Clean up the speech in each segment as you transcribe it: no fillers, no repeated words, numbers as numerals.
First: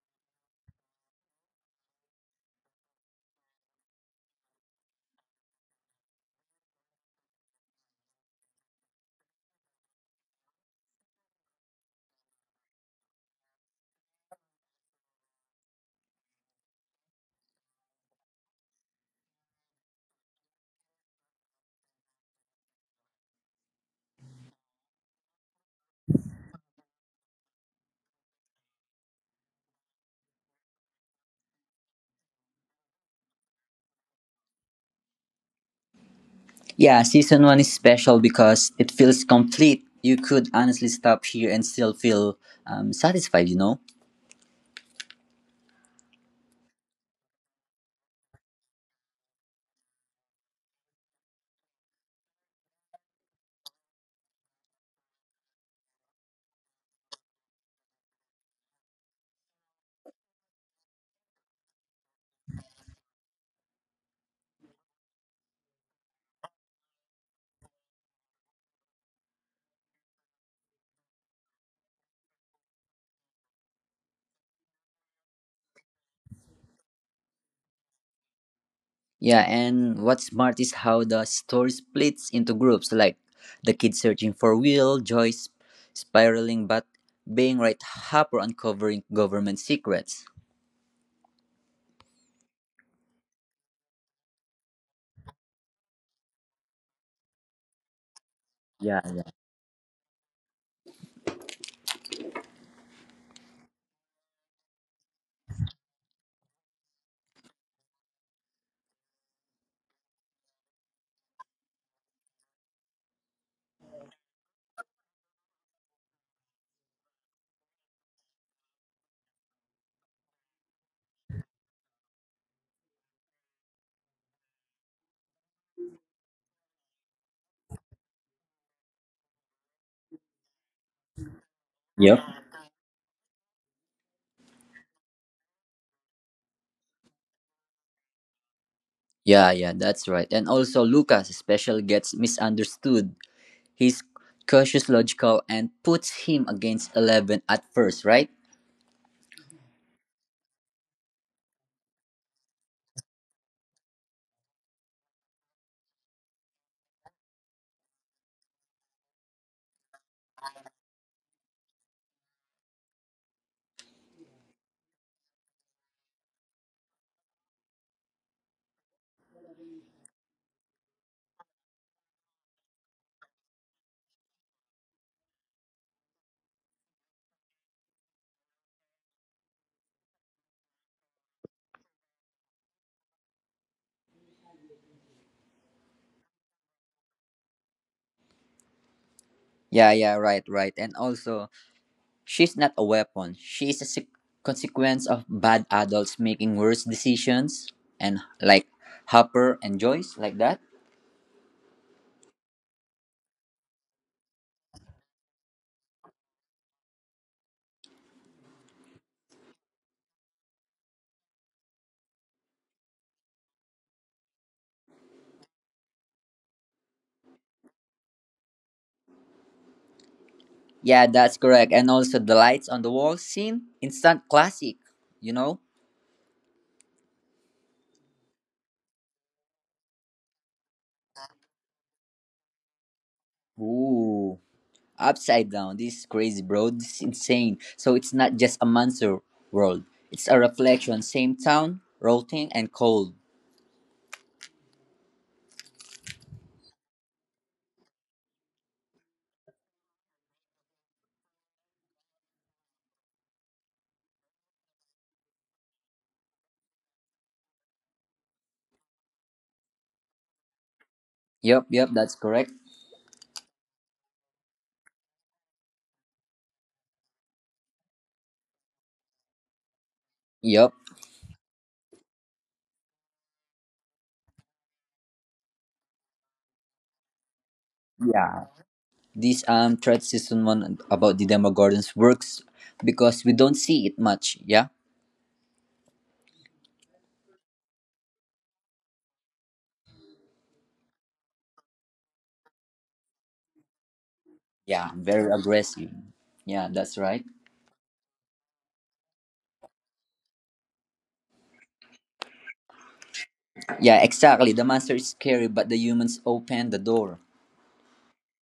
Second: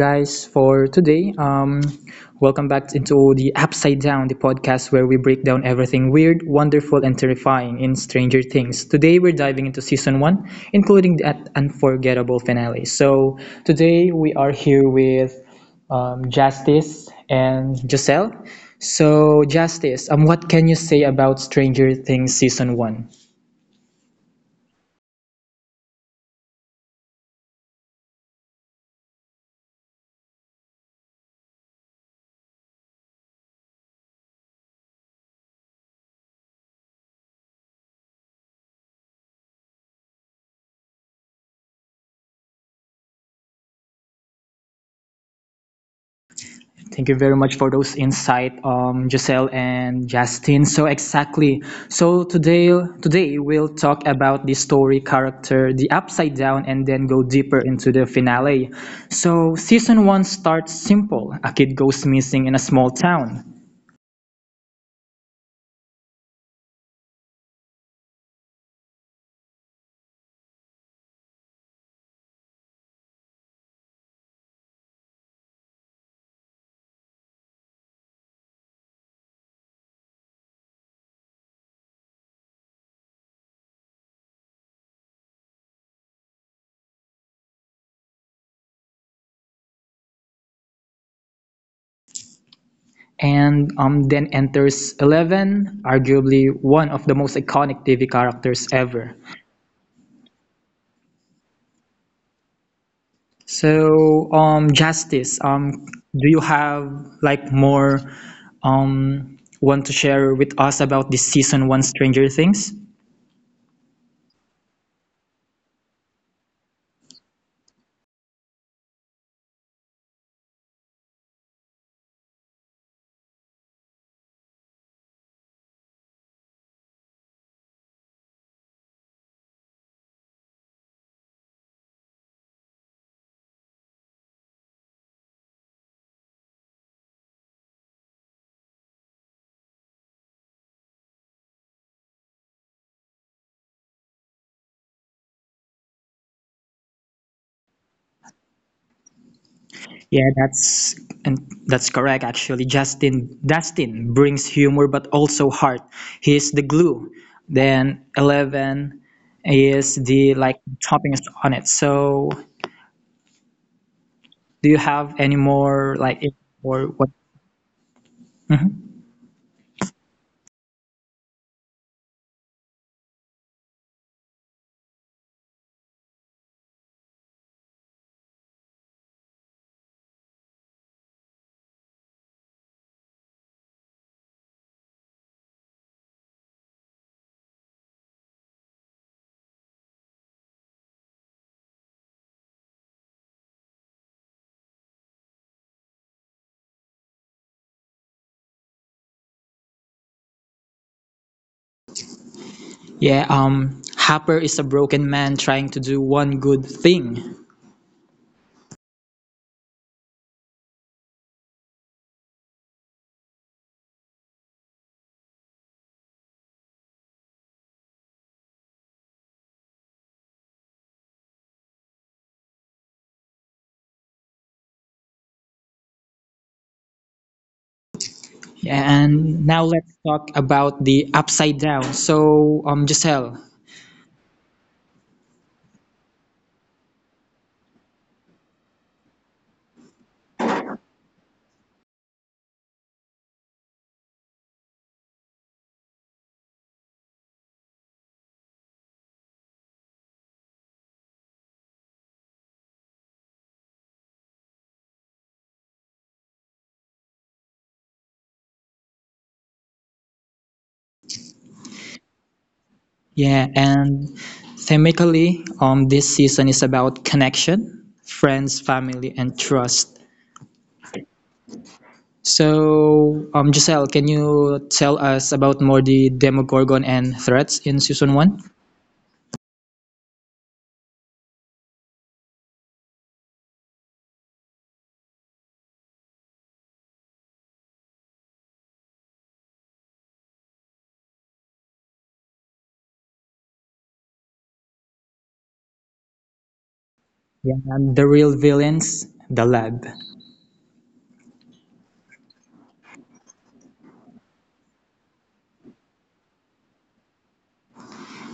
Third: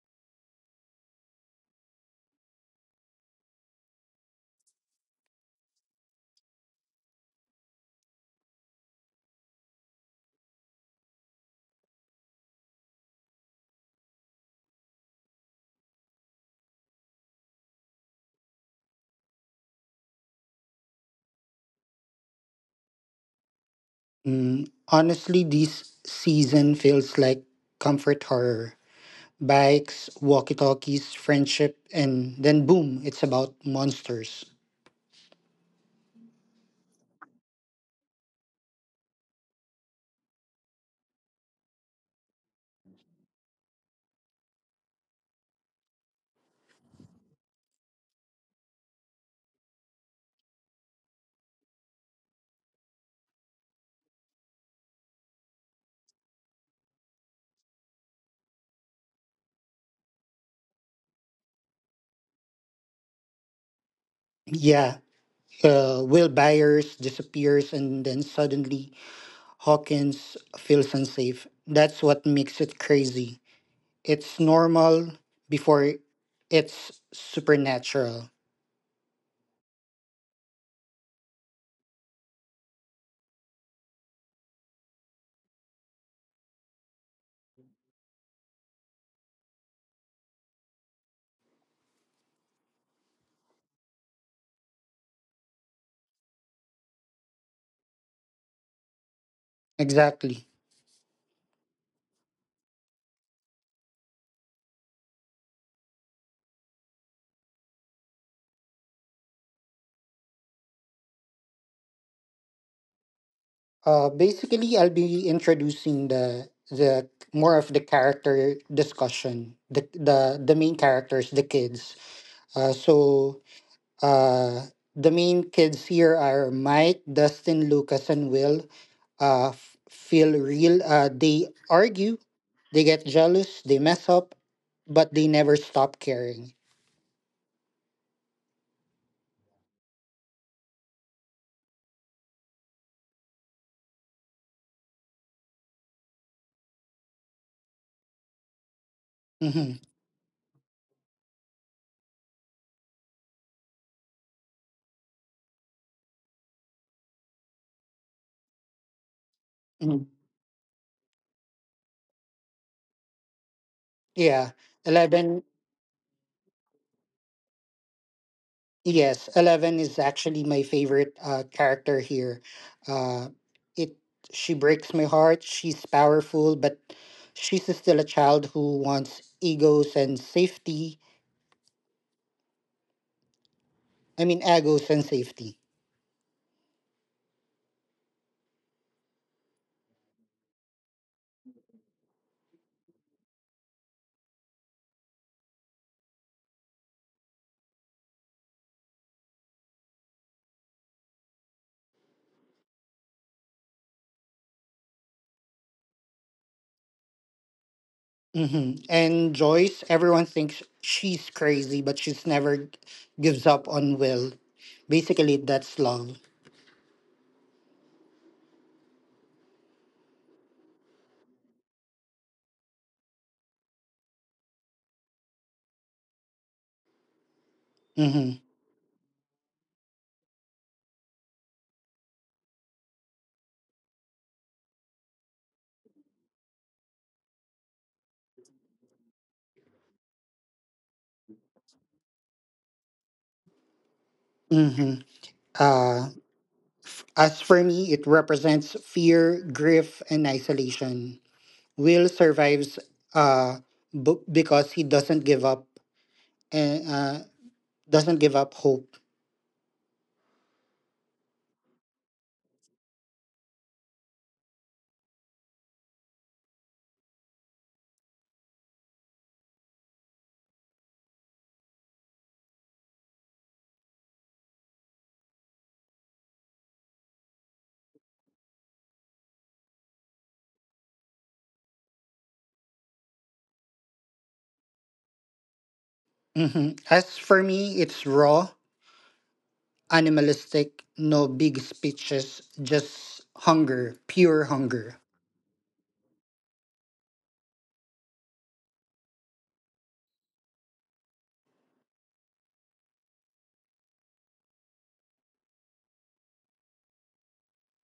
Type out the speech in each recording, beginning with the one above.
guys. For today, welcome back into the Upside Down, the podcast where we break down everything weird, wonderful, and terrifying in Stranger Things. Today, we're diving into season one, including that unforgettable finale. So, today we are here with Justice and Giselle. So, Justice, what can you say about Stranger Things season one? Honestly, this season feels like comfort horror. Bikes, walkie talkies, friendship, and then boom, it's about monsters. Yeah, season one is special because it feels complete. You could honestly stop here and still feel satisfied, you know? Thank you very much for those insight, Giselle and Justin. So exactly. So today, we'll talk about the story character, the upside down, and then go deeper into the finale. So season one starts simple. A kid goes missing in a small town. Yeah, Will Byers disappears, and then suddenly Hawkins feels unsafe. That's what makes it crazy. It's normal before it's supernatural. Yeah, and what's smart is how the story splits into groups like the kids searching for Will, Joyce spiraling, but being right, Hopper uncovering government secrets. And then enters Eleven, arguably one of the most iconic TV characters Yeah. ever. Exactly. So, Justice, do you have like more want to share with us about this season one Stranger Things? Basically, I'll be introducing the more of the character discussion. The main characters, the kids. Uh, so uh, the main kids here are Mike, Dustin, Lucas, and Will. Feel real. They Yep. argue, they get jealous, they mess up, but they never stop caring. Yeah, yeah, that's right. And also, Lucas especially gets misunderstood. He's cautious, logical, and puts him against 11 at first, right? Yeah, that's Mm-hmm. and that's correct actually. Justin Dustin brings humor but also heart. He is the glue. Then Eleven is the like toppings on Mm-hmm. it. So, do you have any more like Yeah. if- or what? Eleven. Mhm. Yes, Eleven is actually my favorite character here. Uh, it she breaks my heart. She's powerful, but she's still a child who wants egos and safety. I mean, egos and safety. Yeah, yeah, right, right. And also, she's not a weapon. She is a consequence of bad adults making worse decisions, and like Hopper and Joyce, like that. Yeah, Hopper is a broken man trying to do one good thing. Hmm. And Joyce, everyone thinks she's crazy, but she's never g- gives up on Will. Basically, that's love. Yeah, that's correct. And also, the lights on the wall scene, instant classic, you know? Yeah, and now Hmm. let's talk about the upside down. So, Giselle, Ooh, upside down. This is crazy, bro. This is insane. So, it's not just a monster world, it's a reflection. Same town, rotting and cold. Hmm. Uh, as for me, it represents fear, grief, and isolation. Will survives uh, because he doesn't give up and doesn't give up hope. Yup, yup, that's correct. yeah, and thematically, this season is about connection, friends, family, and trust. Yup. So, Giselle, can you tell us about more the Demogorgon and threats in season one? Yeah, this thread season one about the Demogorgons works because we don't see it much. Yeah, Mhm. As for me, it's raw, animalistic, no big speeches, just hunger, yeah, pure very hunger. aggressive. Yeah, that's right. Yeah, and the real villains, the lab. Yeah, exactly. The monster is scary, but the humans open the door.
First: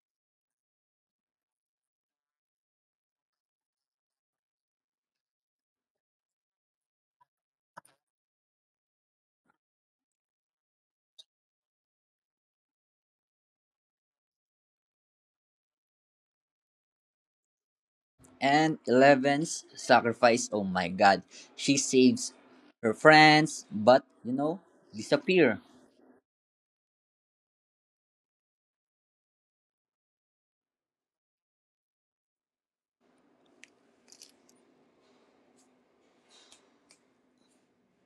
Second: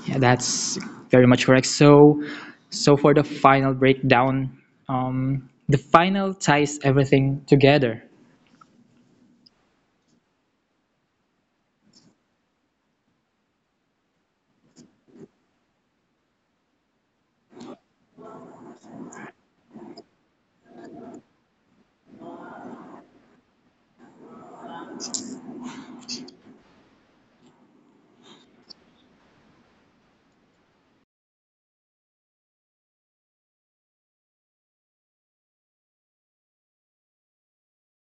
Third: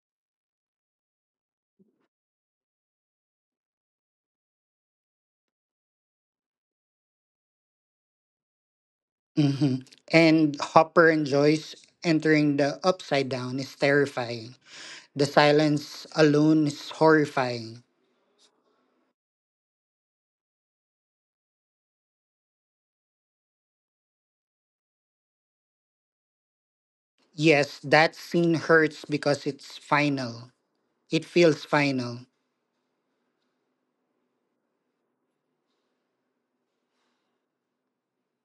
Yeah, that's very much correct. So, so for the final breakdown, the final ties everything together. Mhm. And Hopper enjoys entering the upside down is terrifying. The silence alone is horrifying. And 11's sacrifice. Oh my God, she saves her friends, but you know, disappear. Yes, that scene hurts because it's final. It feels final.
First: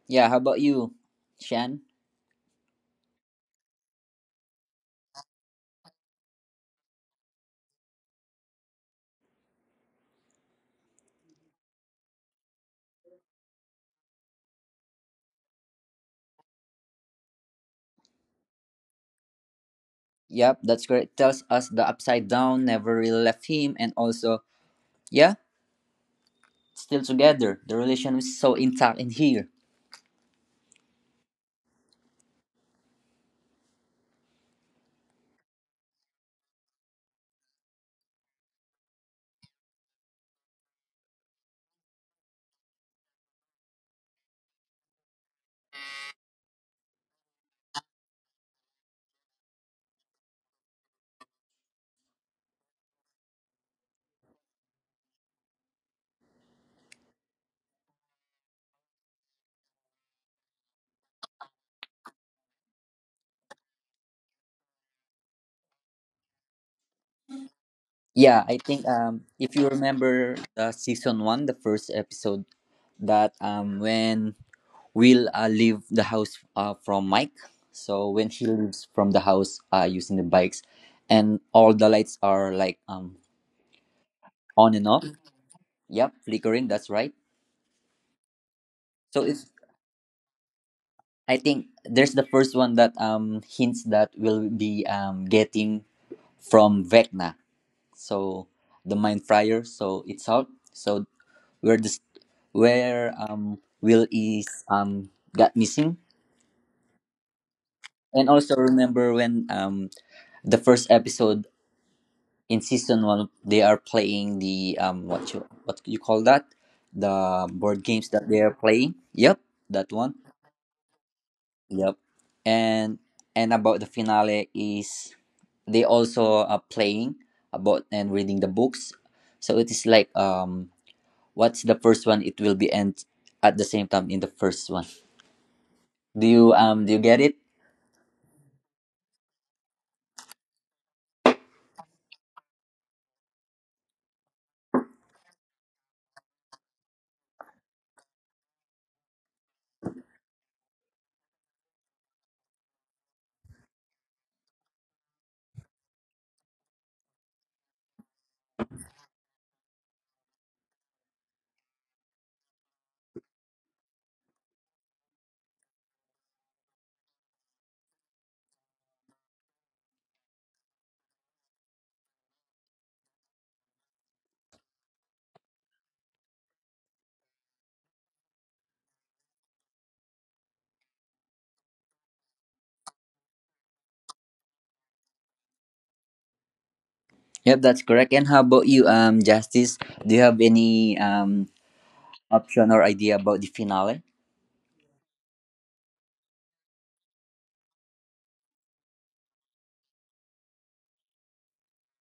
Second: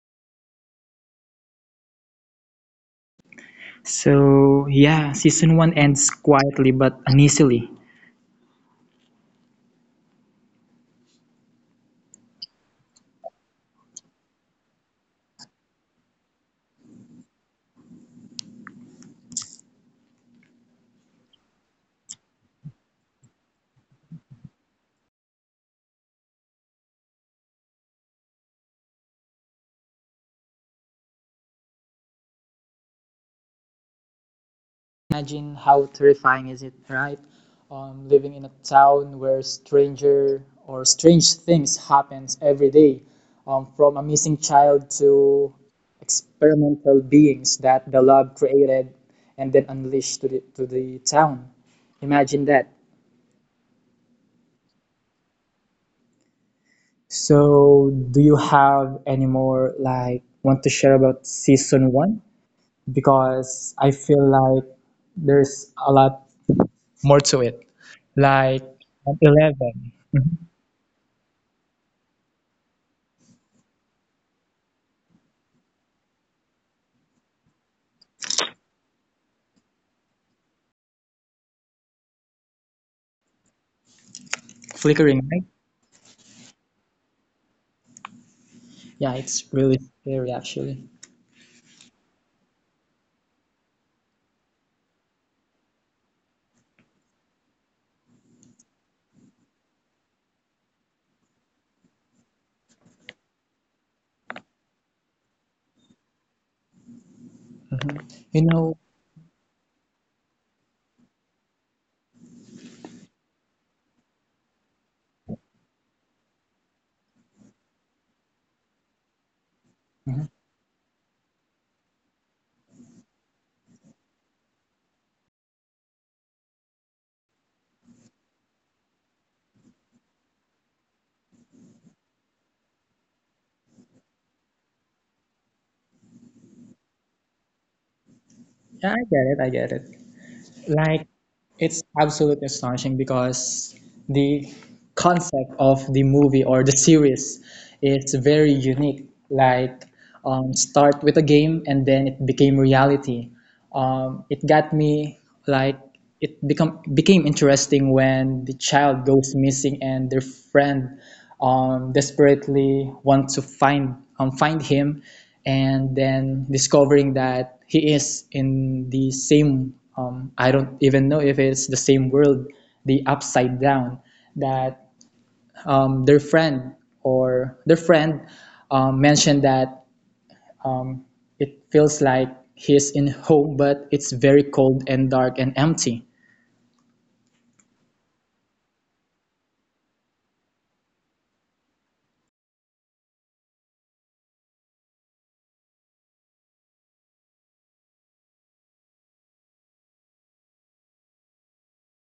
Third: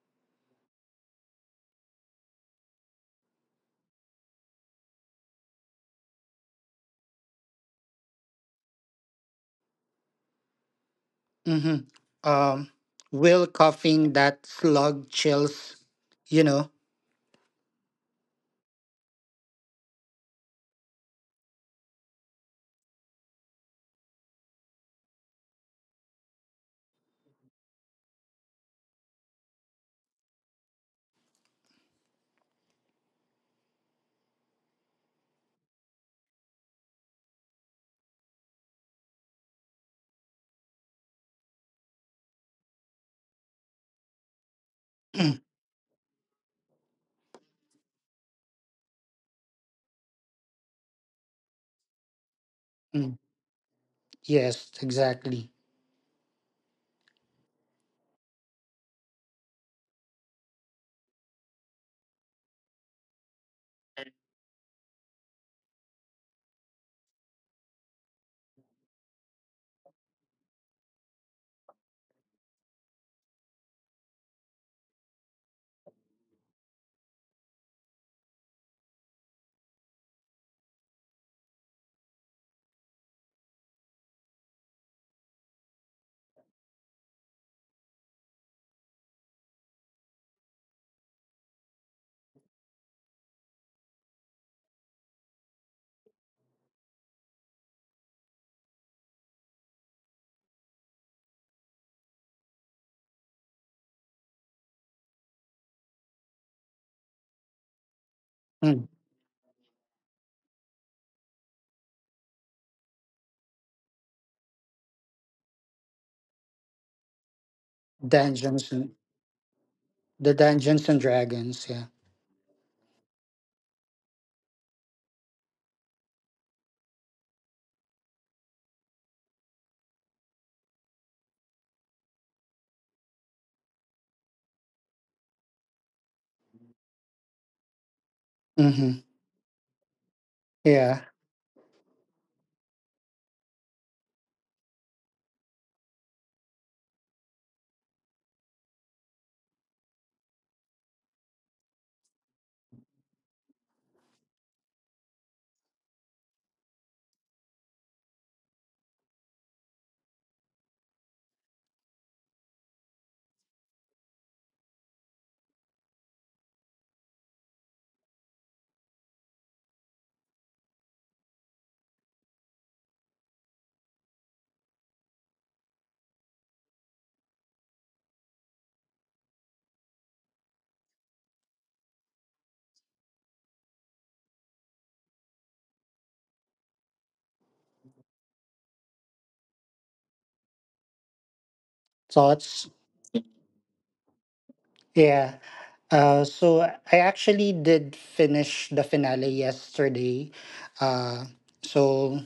Yeah, how about you, Shan? So yeah, season one ends quietly but uneasily. Hmm. Um, Will coughing that slug chills, you know. Yep, that's correct. Tells us the upside down never really left him, and also, yeah, still together. The relation is so intact in here. Imagine how terrifying is it, right? Living in a town where strange things happens every day, from a missing child to experimental beings that the lab created and then unleashed to the town. Imagine Mm. that. Yes, exactly. So, do you have any more like want to share about season one? Because I feel like there's a lot more to it. Yeah, I think Like at if you 11. remember Mhm. the season one, the first episode that when Will leave the house from Mike. So when he leaves from the house using the bikes and all the lights are like on and off. Flickering light. Yep, flickering, that's right. Yeah, So it's it's really scary actually. I think there's the first one that hints that will be getting from Vecna. So the mind fryer, so it's out. So where the st- where Will is got missing. Mhm. And You also Mm. know. remember when the first episode in season one they are playing the um, what you call that, the board games that they Dungeons are and playing. Yep, that the one. Mhm. Dungeons and Dragons, yeah. Yep. And about the finale is they also are playing about and reading the books. So it is like what's the first one? It will be end at the same time in the first one. Do you get it? Mm-hmm. Yeah, I get it. I get it. Yeah. Like, it's absolutely astonishing because the concept of the movie or the series is very unique. Like, start with a game and then it became reality. It got me like it become became interesting when the child goes missing and their friend desperately want to find him, and then discovering that he is in the same I don't even know if it's the same world, the upside down, that um, their friend their friend mentioned that it feels like he's in home, but it's very cold and dark and empty. Yep, that's correct. And how about you, Justice? Do you have any Thoughts? option or idea about the finale? Yeah. So I actually did finish the finale yesterday. Uh, so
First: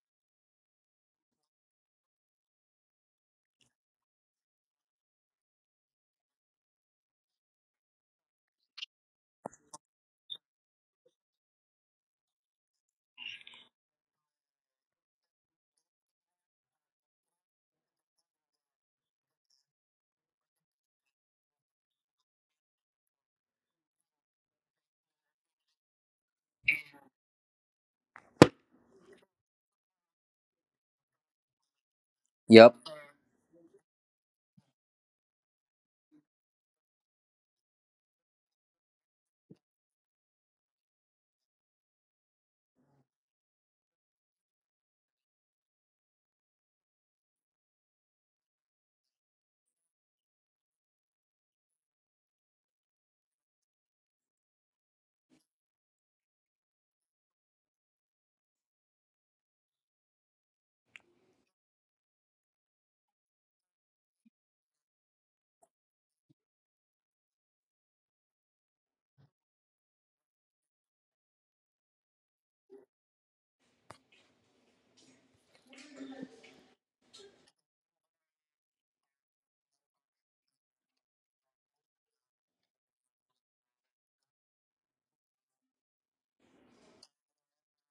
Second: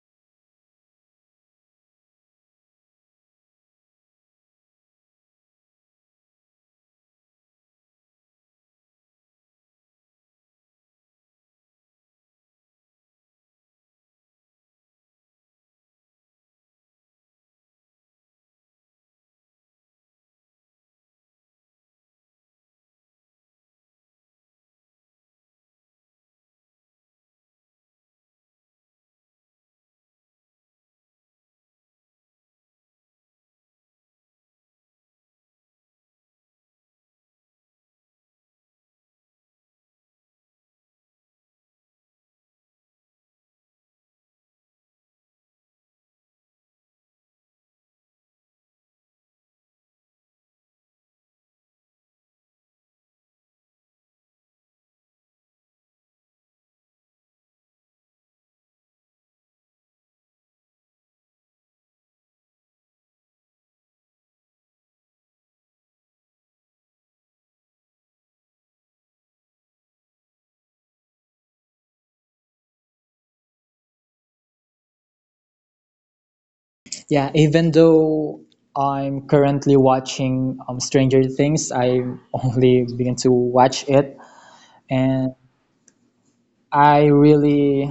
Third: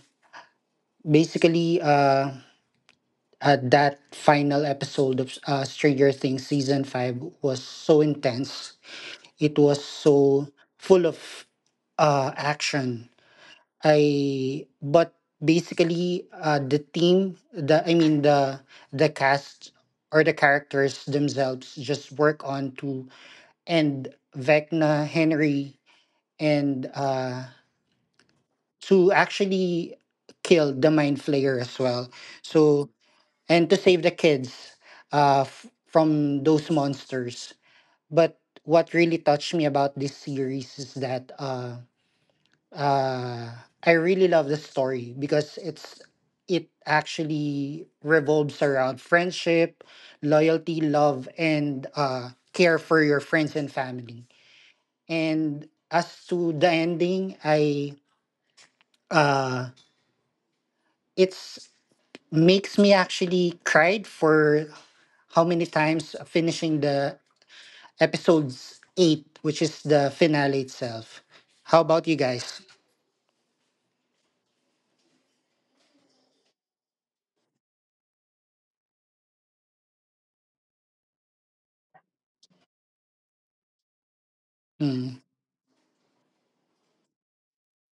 basically, uh, that final episode of Stranger Things season five was so intense, it was so full of action. I but basically the team, the I mean the cast or the characters themselves just work on to end Vecna, Henry, and to actually kill the mind flayer as well. Yep. So and to save the kids from those monsters. But what really touched me about this series is that. Uh, I really love the story because it actually revolves around friendship, loyalty, love, and care for your friends and family. And as to the ending, I uh, it's makes me actually cried for how many times finishing the episodes eight, which is the finale itself. How about you guys? Yeah, even though I'm currently watching Stranger Things, I only began to watch it, Mm. and I really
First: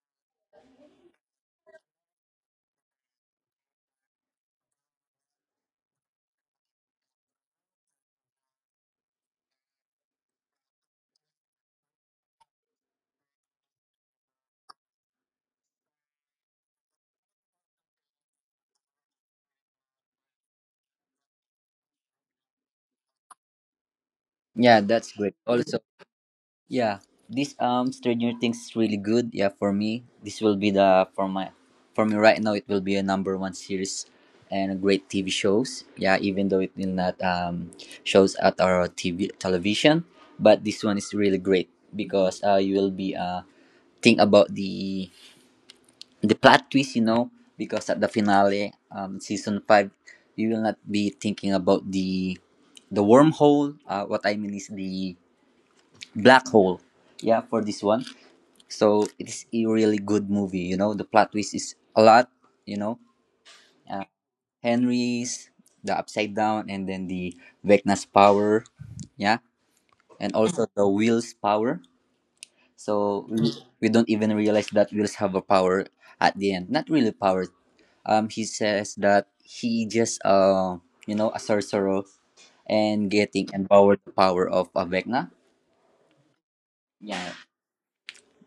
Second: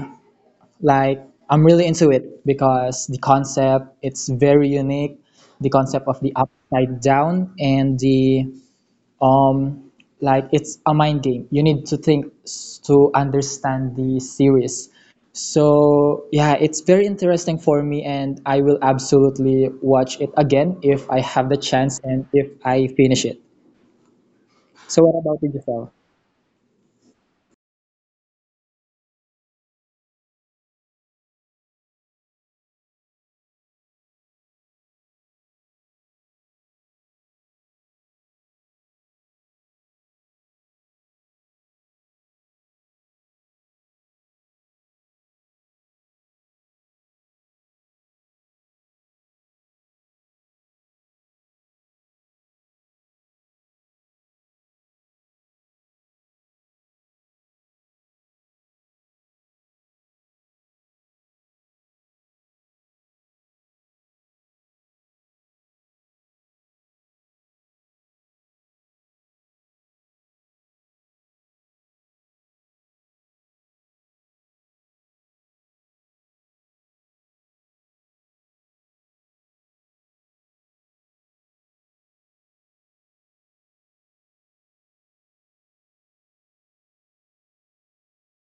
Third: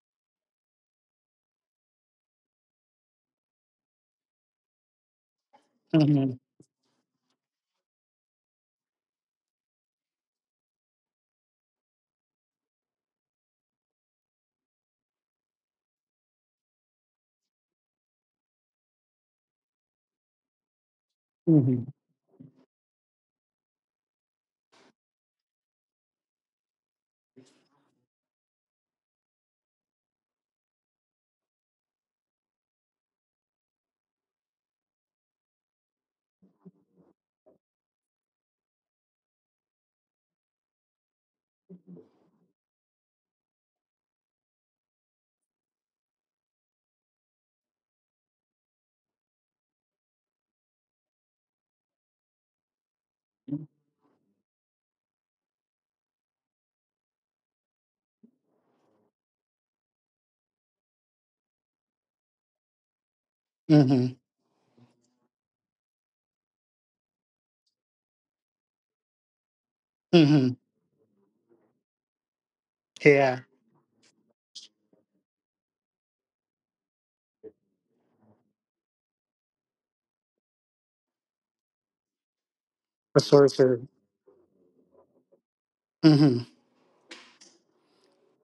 like I'm really into it because the concept it's very unique, the concept of Mm-hmm. the upside down and the um like it's a mind game. You need to understand the series. So yeah, it's very interesting for me, and I will absolutely watch it again if I have the Mm-hmm. chance and if I finish it. Yeah, So that's what great. about you, Also, Giselle? yeah, this Stranger Things is really good. Yeah, for me, this will be the for me right now it will be a number one series and a great TV shows. Yeah, even though it will not shows at our TV television, but this one is really great because you will be think about the plot twist, you know, because at the finale, season 5, you will not be thinking about the wormhole. What I mean is the black hole. Yeah, for this one. So it is a really good movie. You know, the plot twist is a lot. You know, uh, Mm-hmm. Henry's the upside down, and then the Vecna's power. Yeah, and Mm-hmm. also the Will's power. So Yeah. Mm. we don't even realize that wills have a power at the end. Not really power. He says that he just you know, a sorcerer and A getting sorcerer. empowered the power of a Vecna. Hmm. Yeah,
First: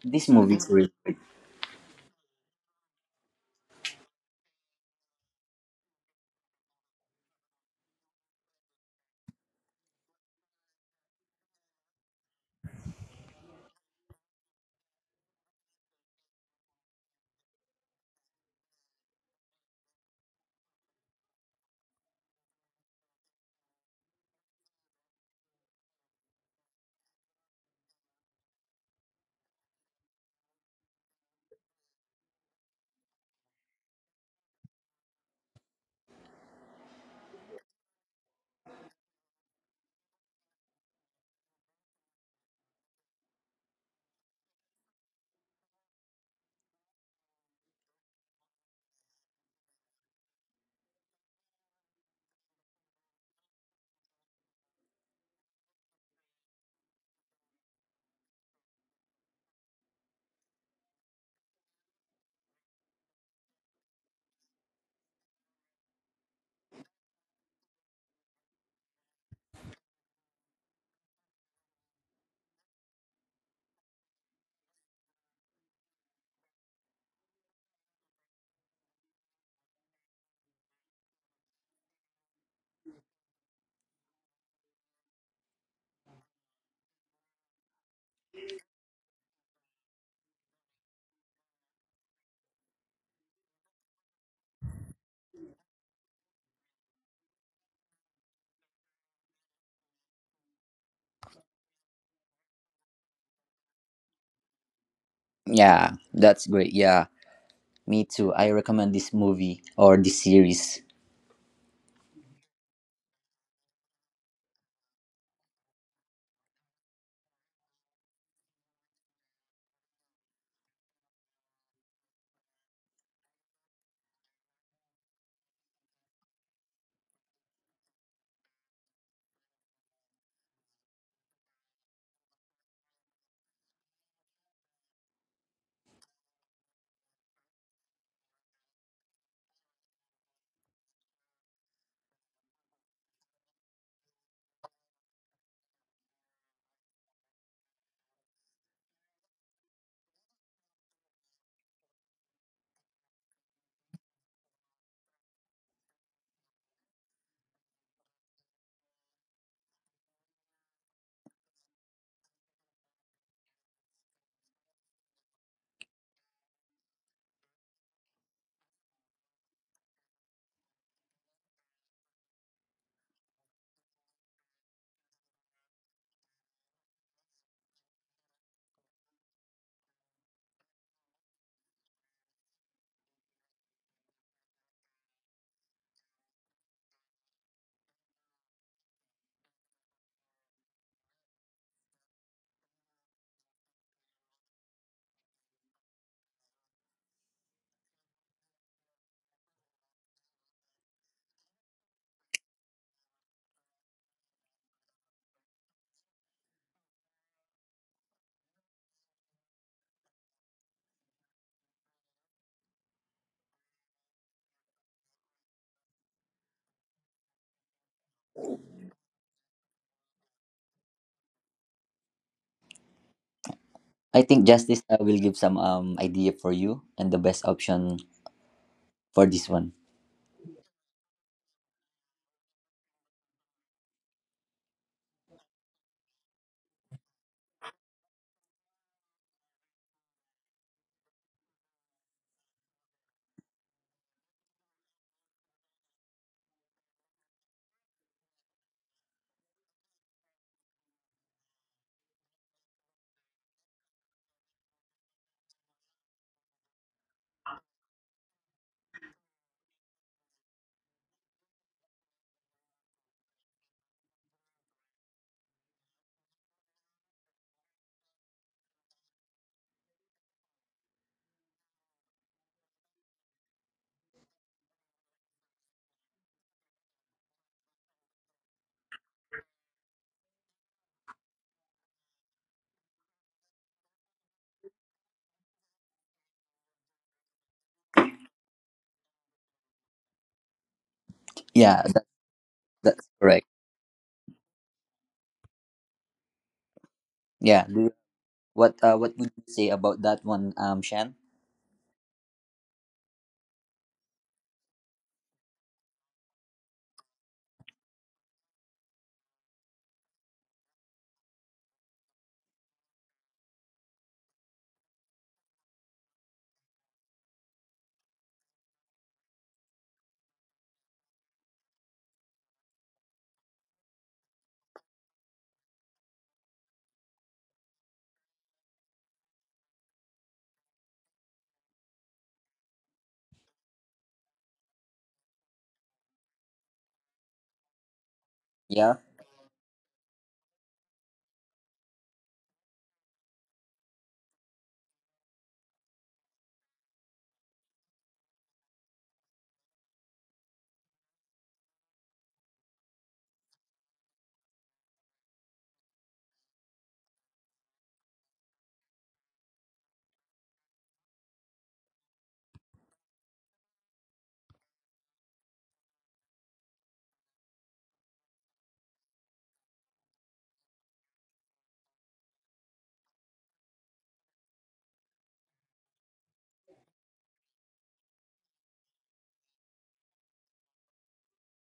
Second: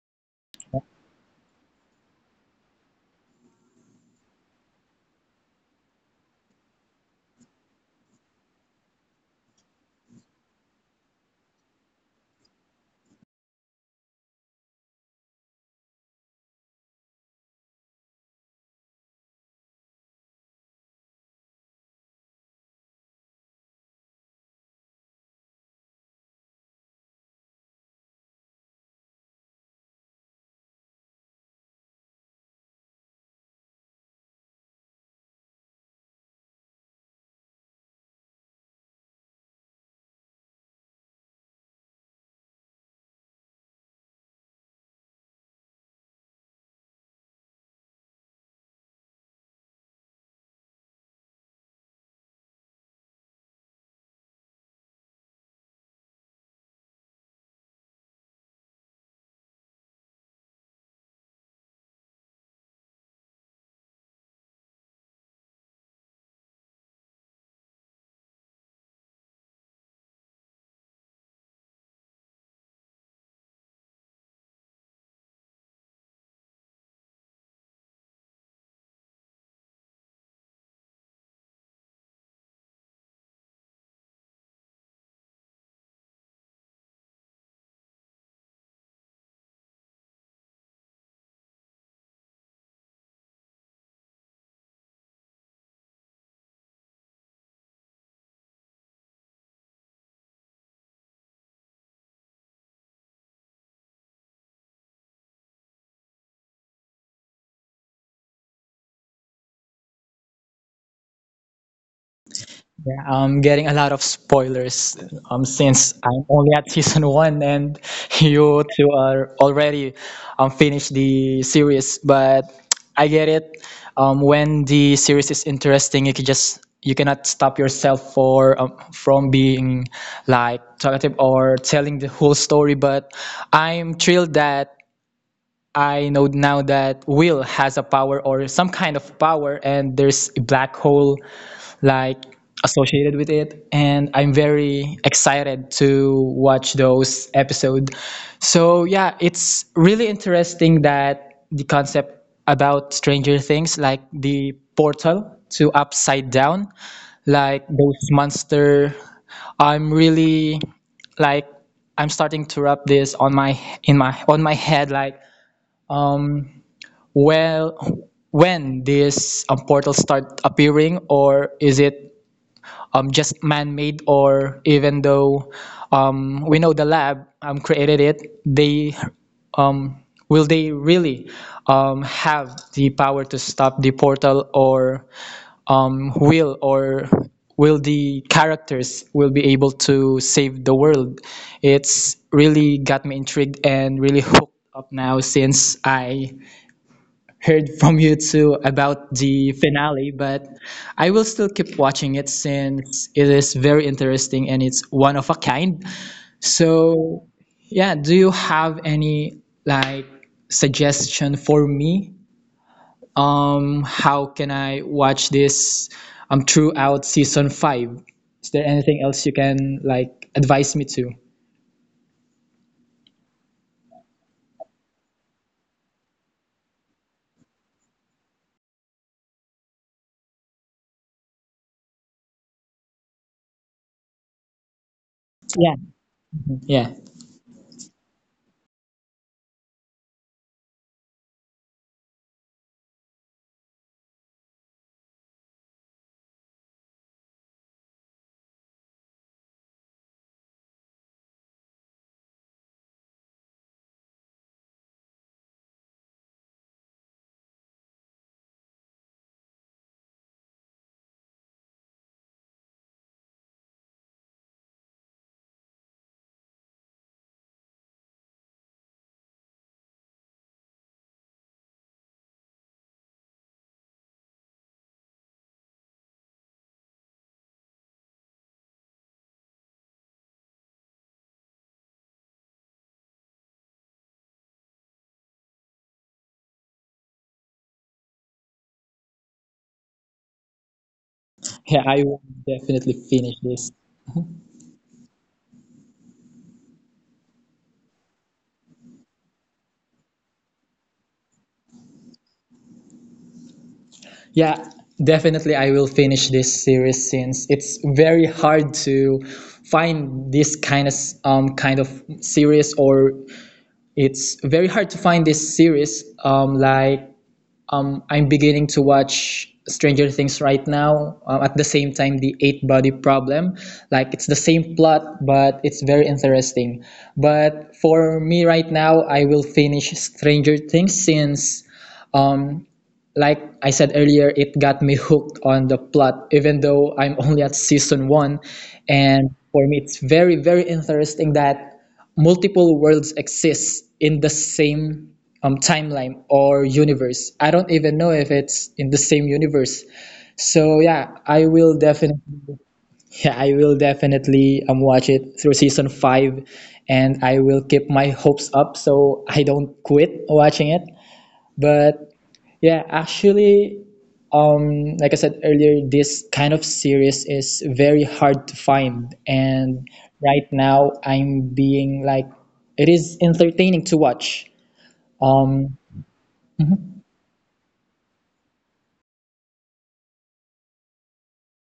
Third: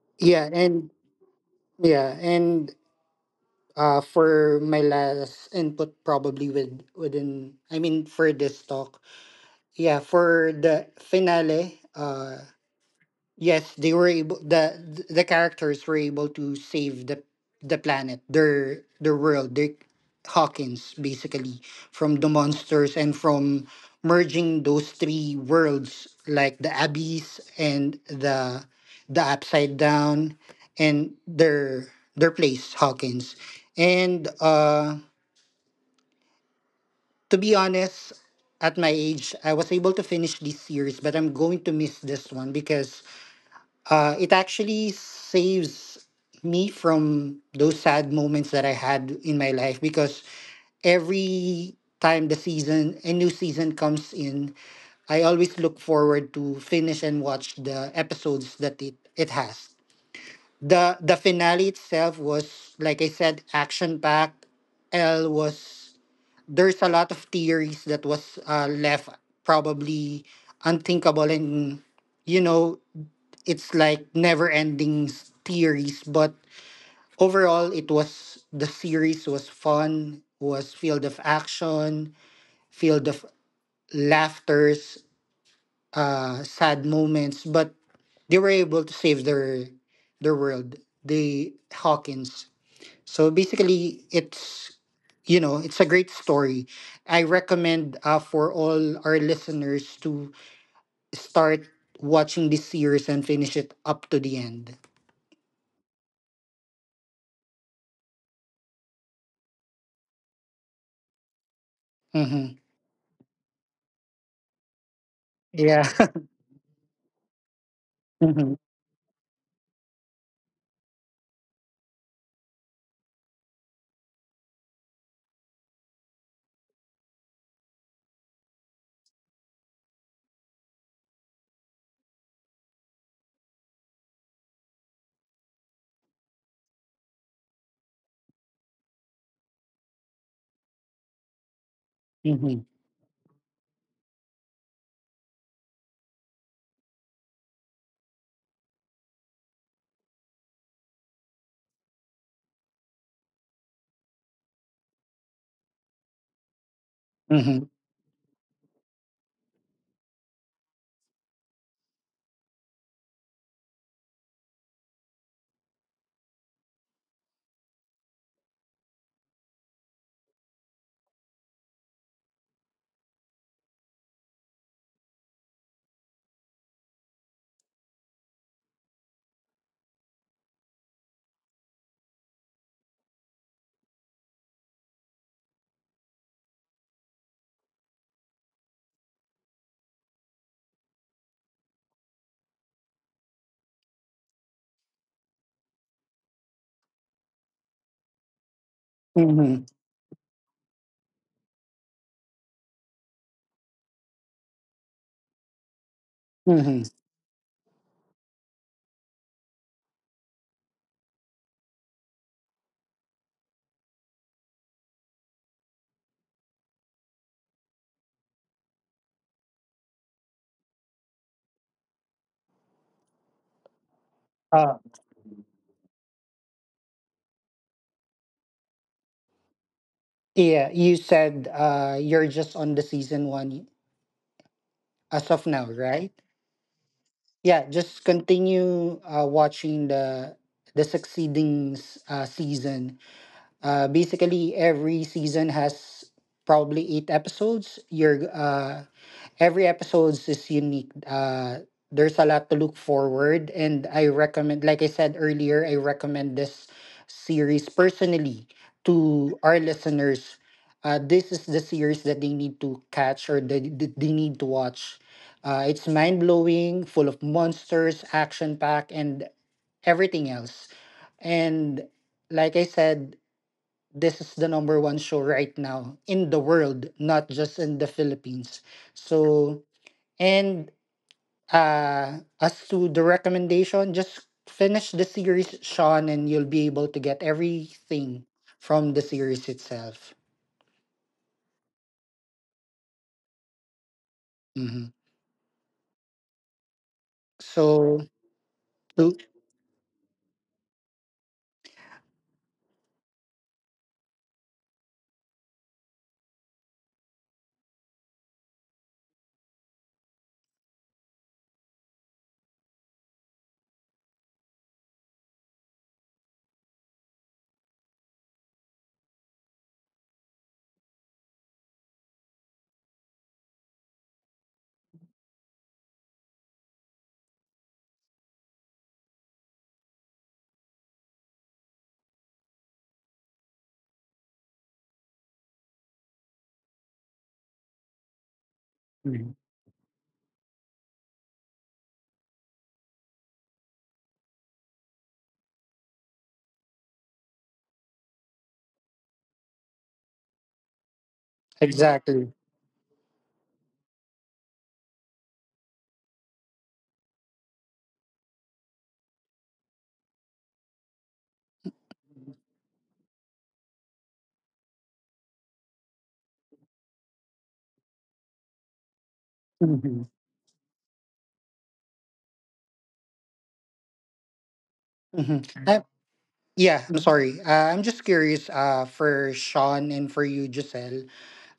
this Yeah, movie is and really. yeah, and For my last input, probably within, I mean, for this talk, yeah, for the finale. Yes, the characters were able to save the planet, their world, their Hawkins basically, from the monsters and from merging those three worlds like the abyss and the upside down and their place Hawkins. And to be honest, at my age, I was able to finish this series, but I'm going to miss this one because it actually saves me from those sad moments that I had in my life, because every time the season a new season comes in, I always look forward to finish and watch the episodes that it has. The finale itself was, like I said, action packed. L was There's a lot of theories that was left probably unthinkable and, you know, it's like never ending theories, but overall it was the series was fun, was filled of action, filled of laughters, sad moments, but they were able to save their world, the Hawkins. So basically it's, you know, it's a great story. I recommend for all our listeners to start watching this series and finish it up to the end. Yeah, that's great. Yeah, me too. I recommend this movie or this series. Hmm. Yeah, I'm getting a lot of spoilers Yeah. since I'm only at season one, and Hmm. you two are already finished the series. But I get it. When the series is interesting, you can just you cannot stop yourself for from being like talkative or telling the whole story. But I'm thrilled that I know now that Will has a power or some kind of power, and there's a black hole like Hmm. associated with it, and I'm very excited to watch those episodes. So yeah, it's really interesting that the concept about Stranger Things like the portal to upside down, Hmm. like those monster, I'm really like I'm starting to wrap this on my head like, um well, when this portal start appearing, or is it just man-made, or even though we know the lab created it, they um, will they really have the power to stop the portal, or will the characters will be able to save the world? It's really got me intrigued and really hooked up now since I heard from you too about the Hmm. finale. But I will still keep watching it since it is very interesting and it's one of a kind. Hmm. So, yeah, do you have any like suggestion for me? How can I watch this throughout season five? Is there anything else you can like advise me to? I think Uh, Justice will give some idea for you and the best option for this one. yeah, you said you're just on the season one as of now, Yeah, right? yeah, Yeah, just continue watching the succeeding season. Basically, every season has probably eight episodes. You're Every episodes is unique. There's a lot to look forward, and I recommend, like I said earlier, I recommend this series personally to our listeners. This is the series that they need to catch or they need to watch. It's mind blowing, full of monsters, action packed, and everything else. And like I said, this is the number one show right now in the world, not just in the Philippines. So, and as to the recommendation, just finish the series, Sean, and you'll be able to get everything from the series itself. Yeah, yeah. I will definitely that's finish correct. this. Hmm. Yeah, do you— So, what to- would you say about that one, Shan? Yeah, definitely I will finish this series since it's very hard to find this kind of series, or it's very hard to find this series I'm beginning to watch Stranger Things right now at the same time the eight body problem. Like it's the same plot, but it's very interesting. But for me right now, I will finish Stranger Things since um like I said earlier, it got me hooked on the plot, even though I'm only at season one. Yeah, And Mhm. for me, it's very, very interesting that multiple worlds exist in the same timeline or universe. I don't even know if it's in the same universe. So yeah, I will definitely Exactly. yeah, I will definitely watch it through season five, and I will keep my hopes up so I don't quit watching it. But yeah, actually, like I said earlier, this kind of series is very hard to find. And Hmm. right now, I'm being like, it is entertaining to watch. Hmm. Um, Yeah, I'm sorry. I'm just curious for Sean and for you, Giselle.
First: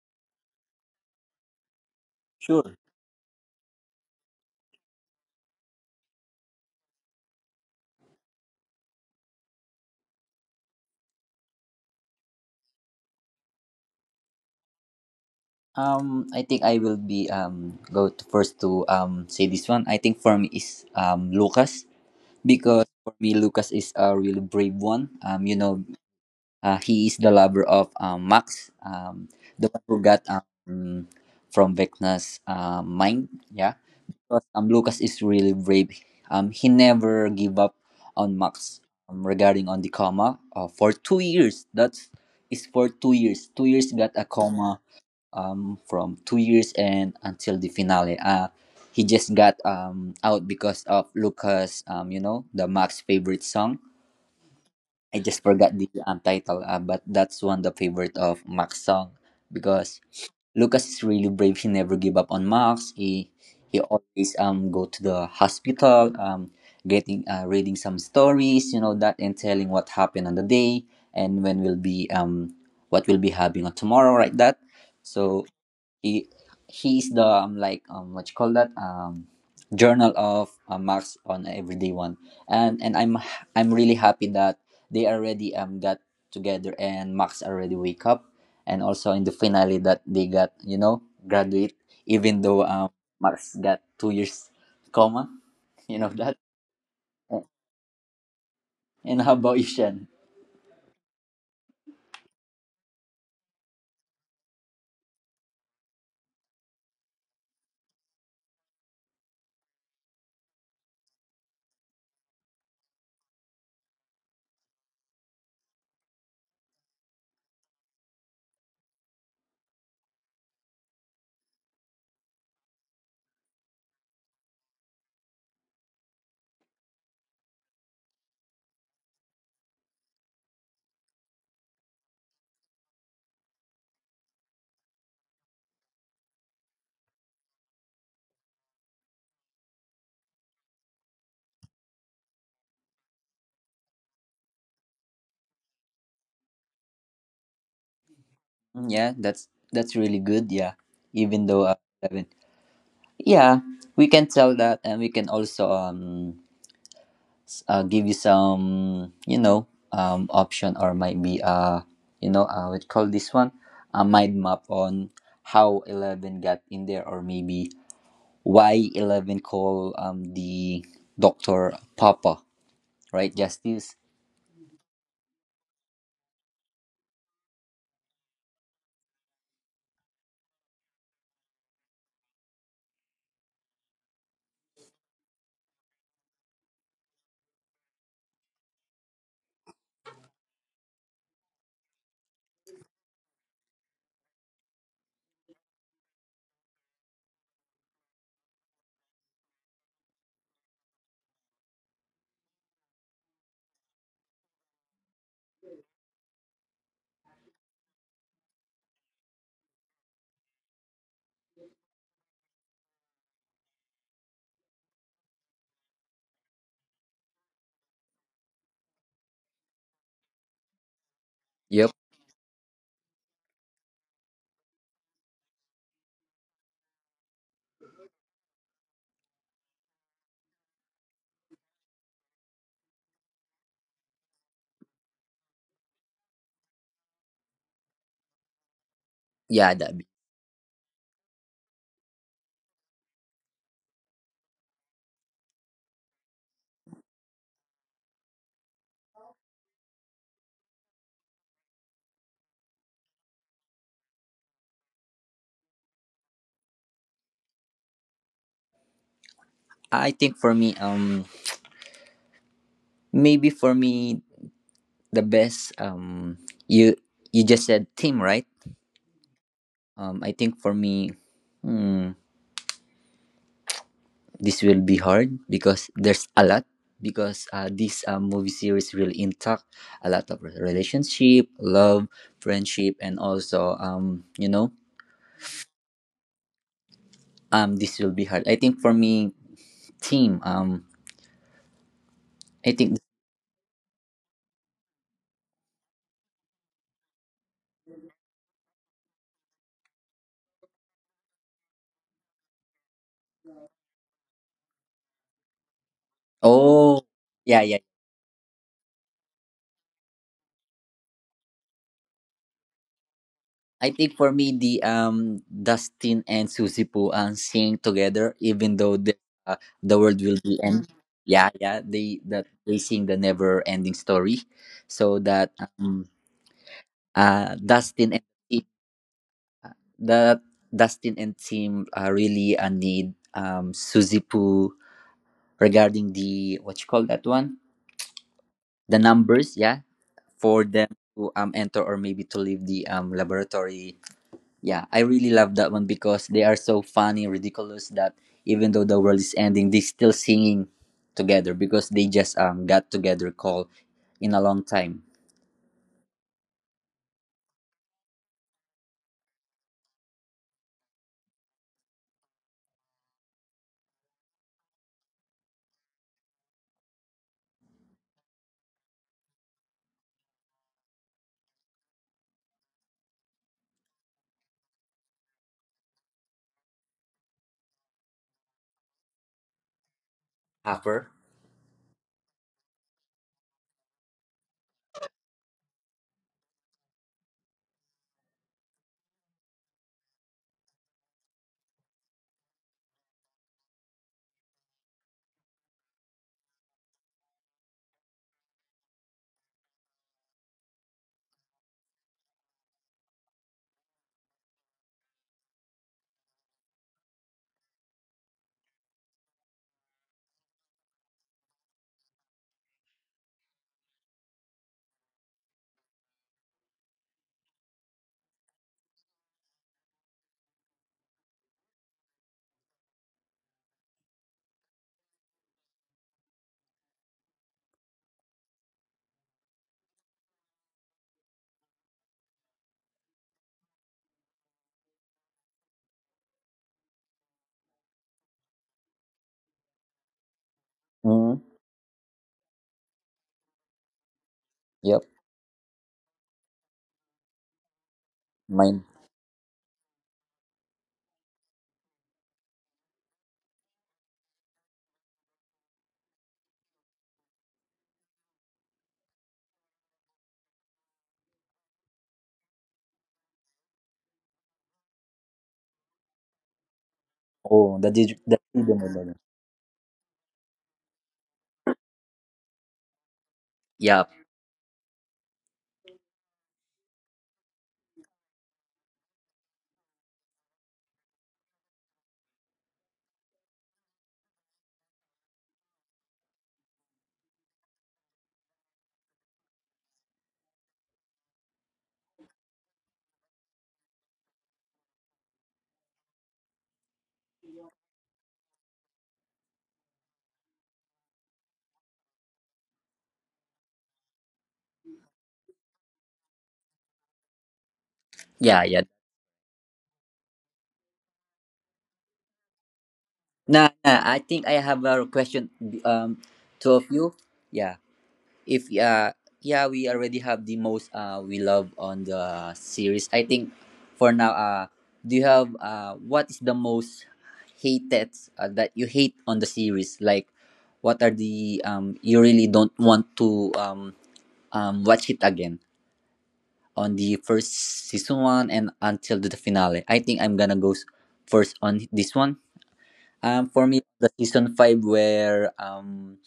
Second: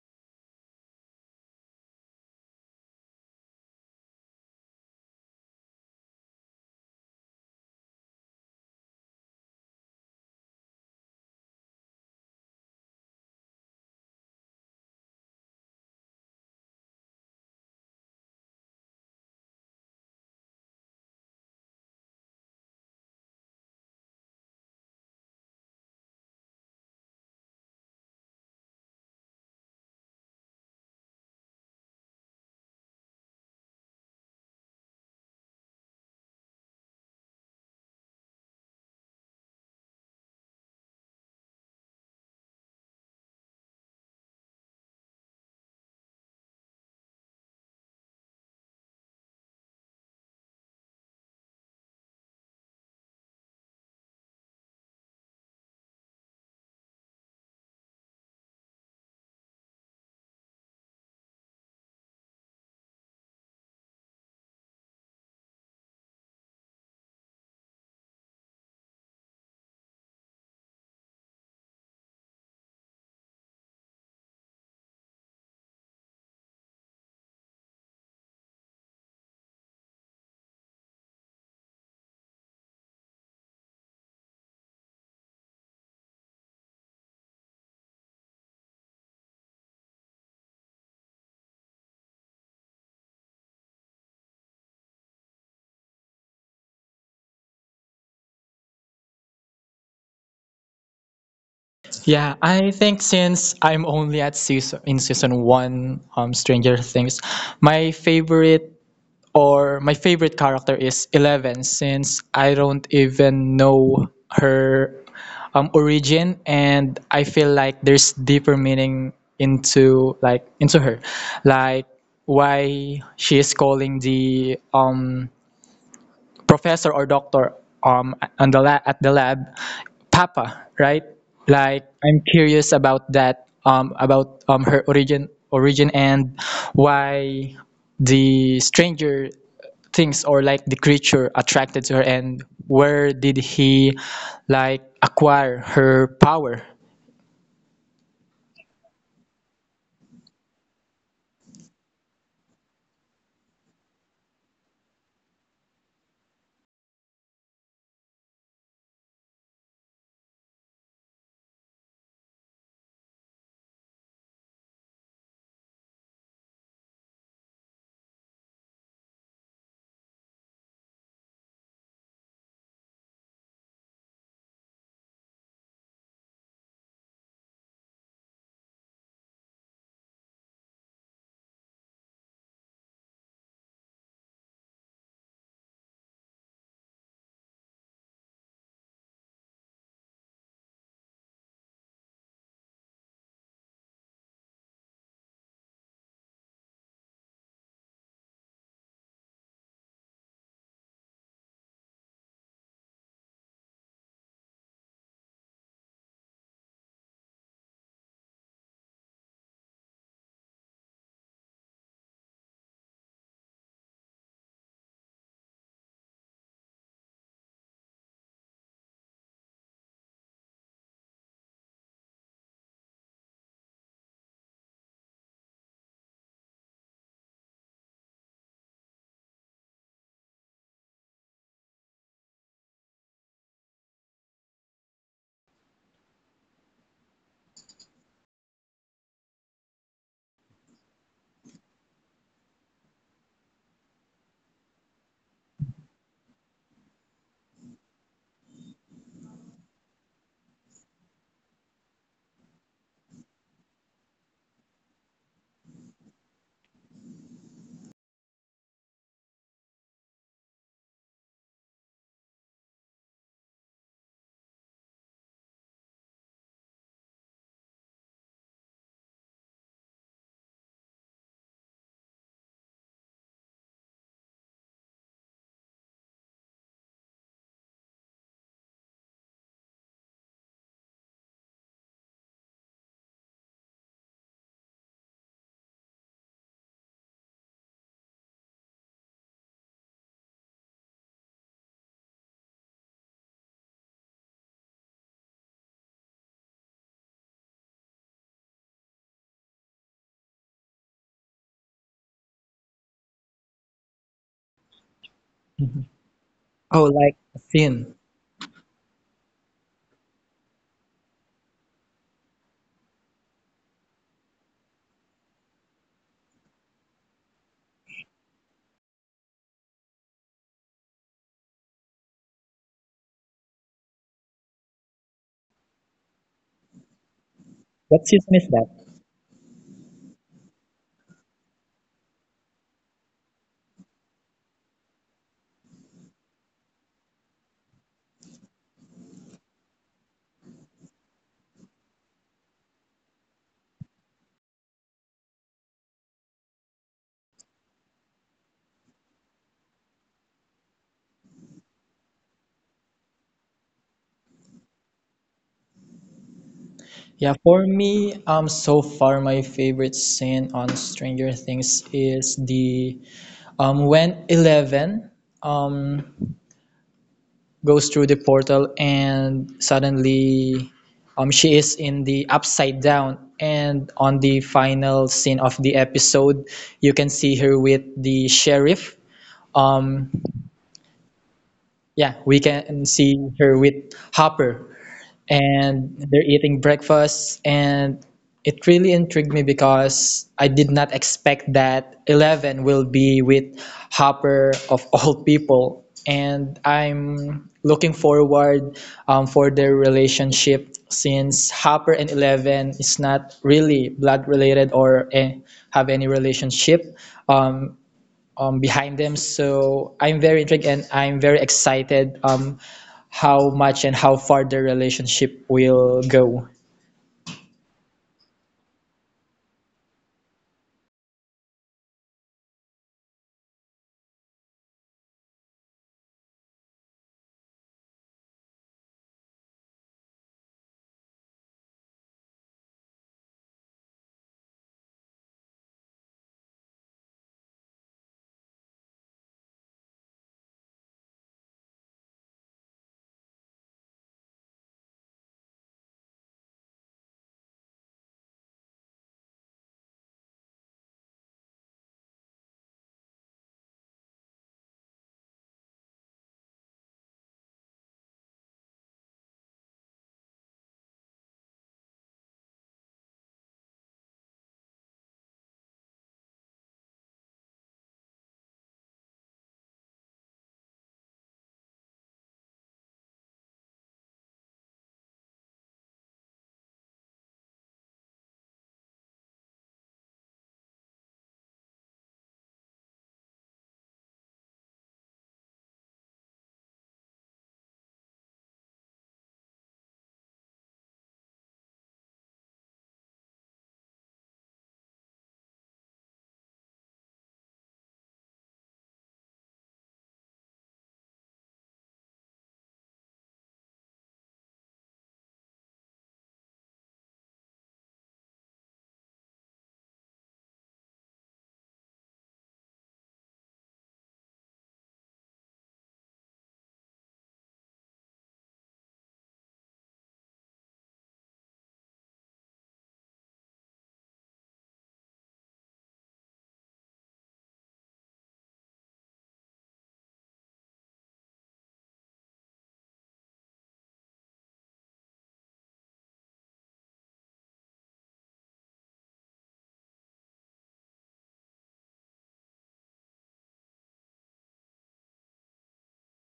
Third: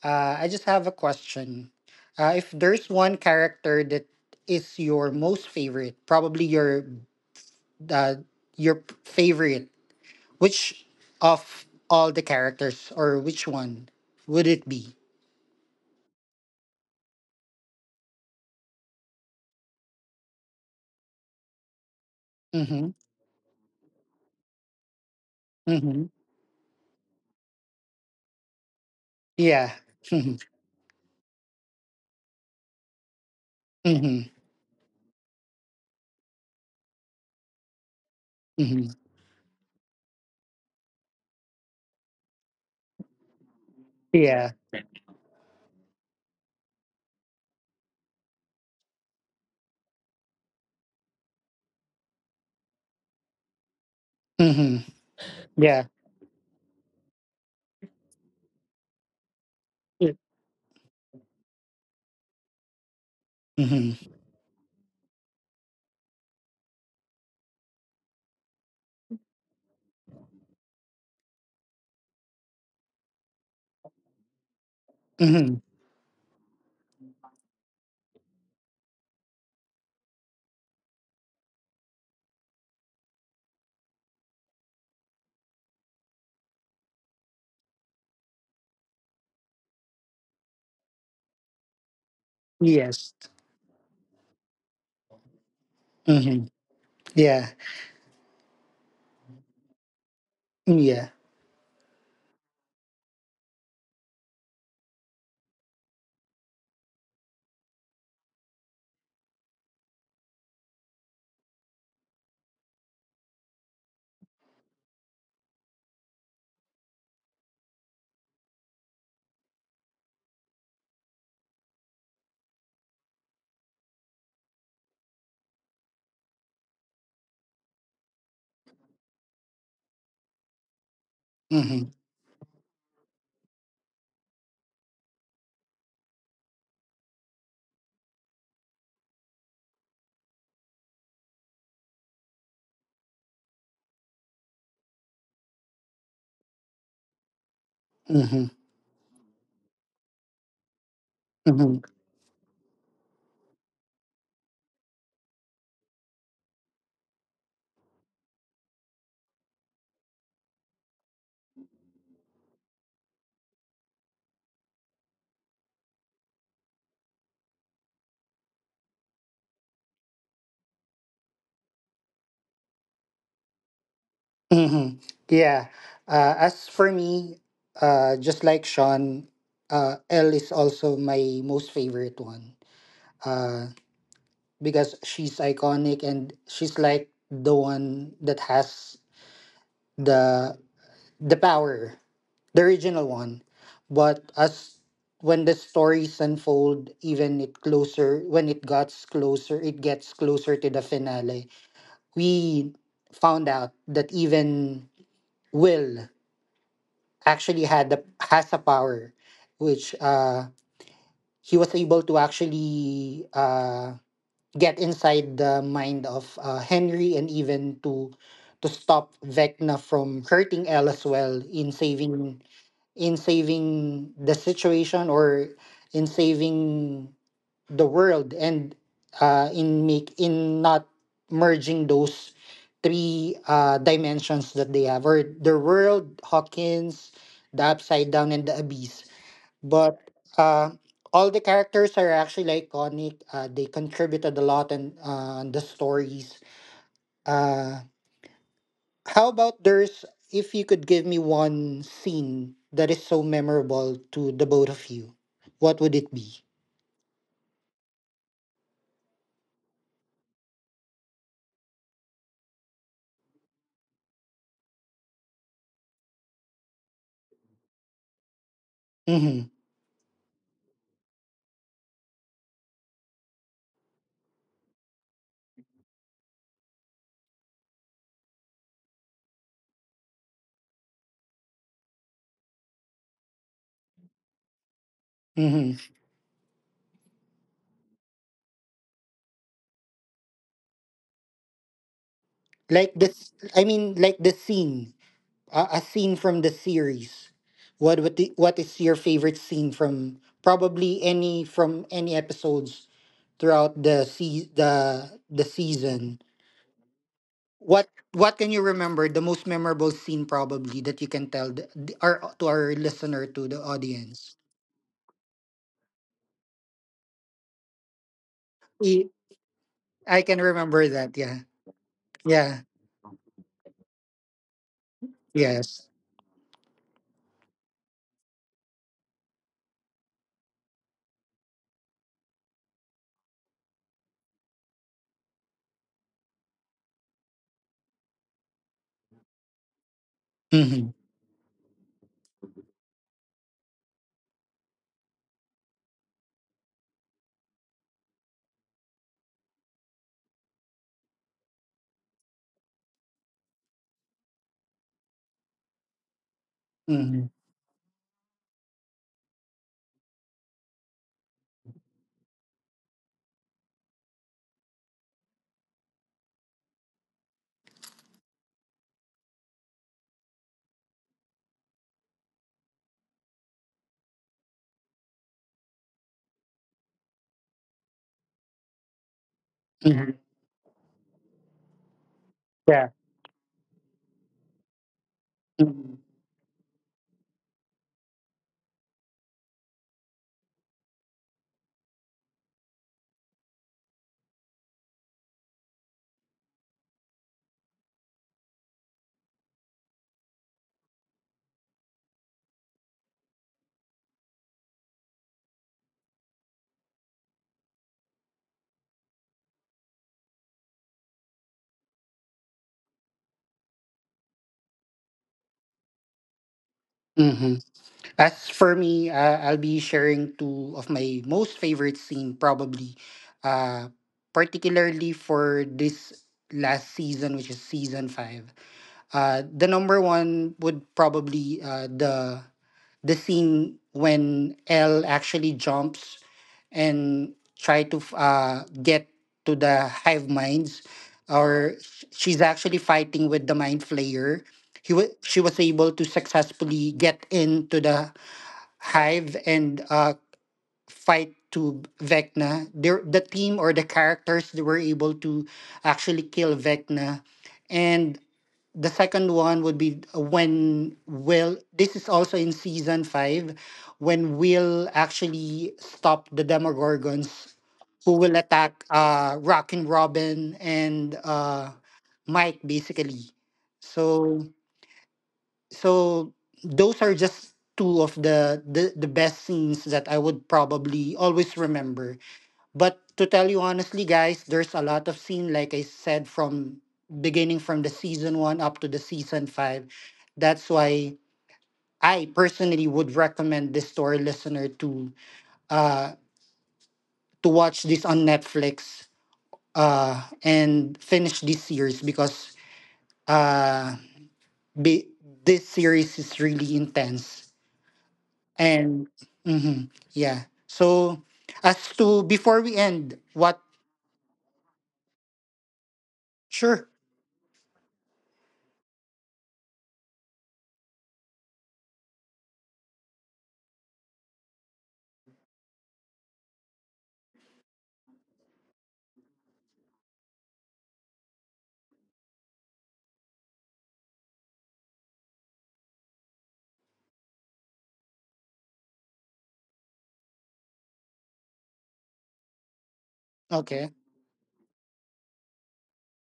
I just have a question. If sure. there's one character that is your most favorite, probably uh, your favorite, which of all the characters or which one would it be? I think I will be go to first to say this one. I think for me is Lucas because Mm-hmm. for me Lucas is a really brave one. You know, Mm-hmm. He is the lover of Max, the Yeah. one who got Mm-hmm. From Vecna's mind. Yeah, Mm-hmm. because Lucas is really brave. He never give up on Max, Mm-hmm. Regarding on the coma for 2 years. That's is for 2 years. 2 years got a Yeah. coma from 2 years and until the finale. Uh, he just got out because of Lucas, you know the Max favorite song. Mm-hmm. I just forgot Yeah. the title, but that's one the favorite of Max song because Lucas is really brave. He never give up on Max. He Mm-hmm. always go to the hospital getting reading some stories you know that and telling what happened on the day and when will be what will be having on tomorrow, right? That so Mm-hmm. he, he is the like what you call that journal of Max on everyday one. And I'm really happy that they already got together and Max already wake up and also in the finale that they got, you know, graduate even though Yes. Max got 2 years coma, you know that. Mm-hmm. Yeah. And how about you, Shen? Mm. Yeah. yeah, I think since I'm only at season one, Stranger Things, my favorite my favorite character is Eleven since I don't even know her origin, and I feel like there's deeper meaning into her like why she is calling the professor or doctor um at the lab papa, right? Mm-hmm. Like I'm curious about that about her origin, and why the Stranger Things or like the creature attracted to her, and where did he like acquire her power. Mm-hmm. Mm, yeah, that's really good. Yeah, even though Mm-hmm. I haven't- yeah, we can tell that, and we can also um, give you some, you know, option, or might be, uh, we call this one a mind map on how 11 got in there, or maybe why 11 call the doctor papa, right, Justice? Hmm. Yeah. As for me, just like Sean, Elle is also my most favorite one, uh, because she's iconic and she's like the one that has the the power, the original one. But as when the stories unfold, even it closer when it gets closer to the finale. We found out that even Will actually had the has a power, which he was able to actually get inside the mind of Henry and even to stop Vecna from hurting Elle as well Yep. In saving the situation or in saving the world, and in make in not merging those three dimensions that they have, or the world Hawkins, the upside down and the abyss. Yeah, that. But uh, all the characters are actually iconic. They contributed a lot in the stories. Uh, how about there's If you could give me one scene that is so memorable to the both of you, what would it be? I think for me, um maybe for me the best you— you just said team, right? Mm-hmm. I think for me, hmm, this will be hard because there's a lot because this movie series really intact a lot of relationship, love, friendship, and also, um, you know, Mm-hmm. This will be hard. I think for me, team, I Like think. this, I mean, like the scene, a scene from the series. What is your favorite scene from probably any from any episodes throughout the Mhm. season? Oh, Oh, like a yeah, yeah. what scene. what can you remember, the most memorable scene probably that you can tell our to our listener, to the I think for audience? me, the Dustin and Susie Poo sing together even though i the world I will can be end. remember that, yeah. Yeah, yeah. They that Yeah. they sing the never ending story, so that, Yes. um uh, What Dustin and season is team, that? the Dustin and team really need, Suzy Poo regarding the what you call that one, the numbers, yeah, for them Hmm. to enter or maybe to leave the laboratory. Yeah, I really love that one because they are so funny ridiculous that even though the world is ending they still singing together because they just got together call in a long time. Hmm. Yeah, for me, so far my favorite scene on Stranger Things is the when Eleven um, goes through the portal and suddenly she is in the upside down, and on the final scene of the episode you can see her with the sheriff, um, Hmm. Hopper. yeah, we can Yeah. see her with Hopper, and they're eating breakfast, and it really intrigued me because I did not expect that Eleven will be with Hopper of all people. And I'm looking forward for their relationship since Hopper and Eleven is not really blood related or have any relationship. Um, behind them. So I'm very intrigued and I'm very excited how much and how far the relationship will go. Hmm. As for me, I'll be sharing two of my most favorite scene probably, uh, particularly for this last season, which is season five. The number one would probably the scene when Elle actually jumps and try to f- get to the hive minds, Mm, or she's actually fighting with the mind flayer. He yep. wa She was able to successfully get into the Mine. Hive and fight to Vecna. The team or the characters that were able to actually kill Vecna. And the second one would be when Will, this is also in season five, when Will actually stopped the Demogorgons Oh, the who did will the freedom attack of the— Rockin' Robin and Mike, basically. yeah. So so those are just two of the best scenes that I would probably always remember. But to tell you honestly, guys, there's a lot of scene, like I said, from beginning from the season one up to the season five. That's why I personally would recommend this story listener uh to watch this on Netflix and finish this series, because uh be, this series is really intense. Yeah, yeah. And mhm, yeah. So as to before we end, what. Nah, nah, I think I have a question. Um, two of Sure. you. Yeah. If yeah, we already have the most we love on the series. I think for now, do you have what is the most hated, that you hate on the series? Like, what are the you really don't want to watch it again on the first season one and until the finale? I think I'm gonna go first on this one. For me, Okay. the season 5 where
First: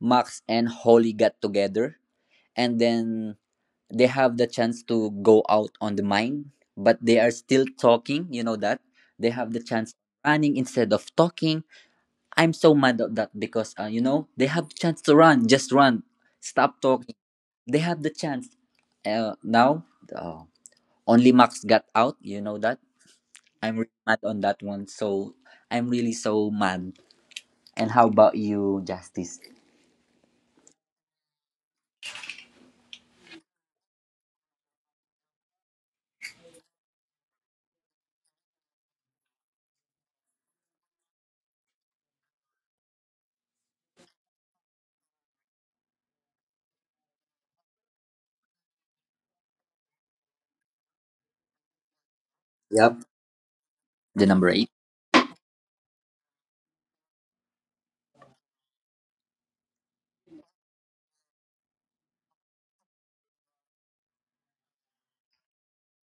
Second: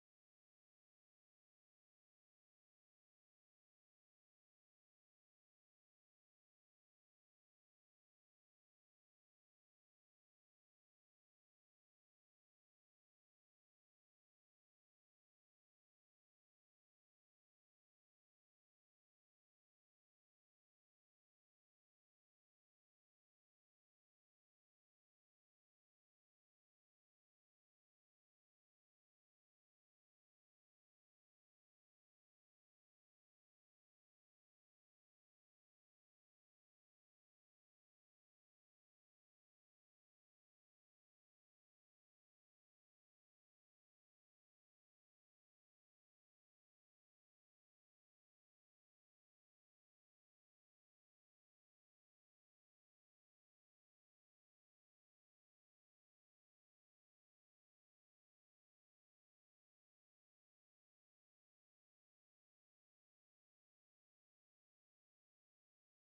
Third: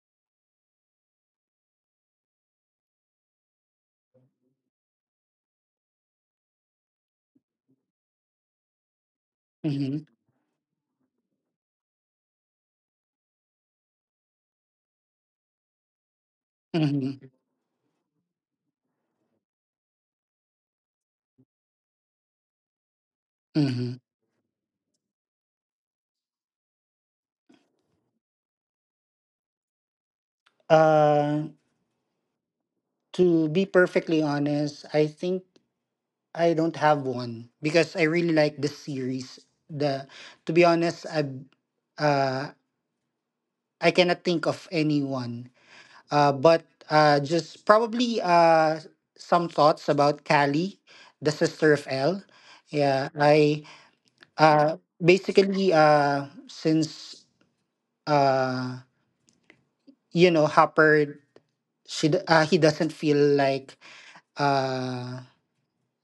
Max and Holly got together, and then they have the chance to go out on the mine, but they are still talking. You know that they have the chance Mm-hmm. running instead of talking. I'm so mad at that because, you know, they have the chance to run, just run, stop talking. Mm-hmm. They have the chance. Now uh, only Max got out. You know that I'm Mm-hmm. really mad on that one. So I'm really so mad. And how about you, Justice? Uh to be perfectly honest, I think I don't have one because I really like the series. The To be honest, uh I cannot think of anyone. But just probably some thoughts about Callie, the sister of Elle. Yep, Yeah, I the number 8. Uh, basically, since uh, you know Hopper, he doesn't feel like uh,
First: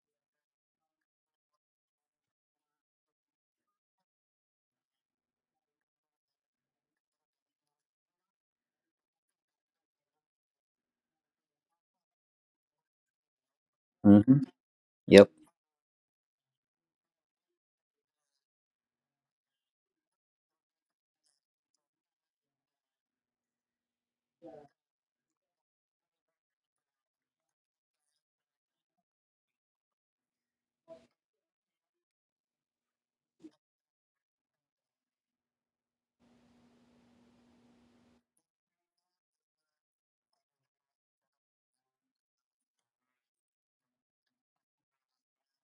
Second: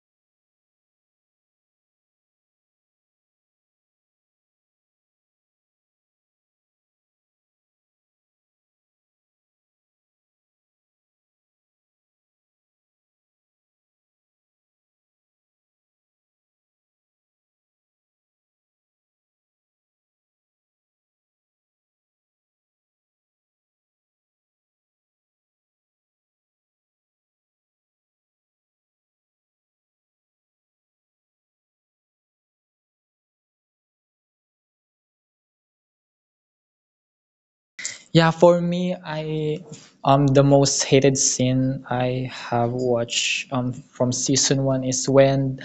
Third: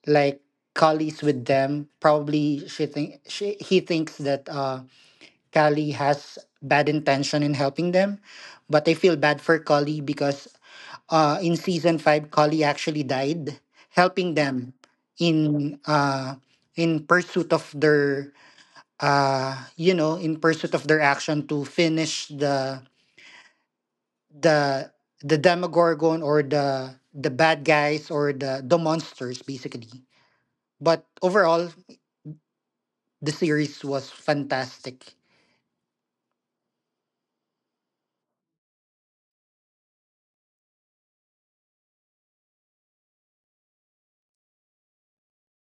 like Kali's with them. Probably she think she he thinks that Kali has bad intention in helping them, but I feel bad for Kali because in season five, Kali actually died helping Mm-hmm. them Yep. in pursuit of their you know, in pursuit of their action to finish the the Demogorgon, or the bad guys, or the monsters basically. But overall, the series was fantastic. Yeah, for me, I the most hated scene I have watched from season one is when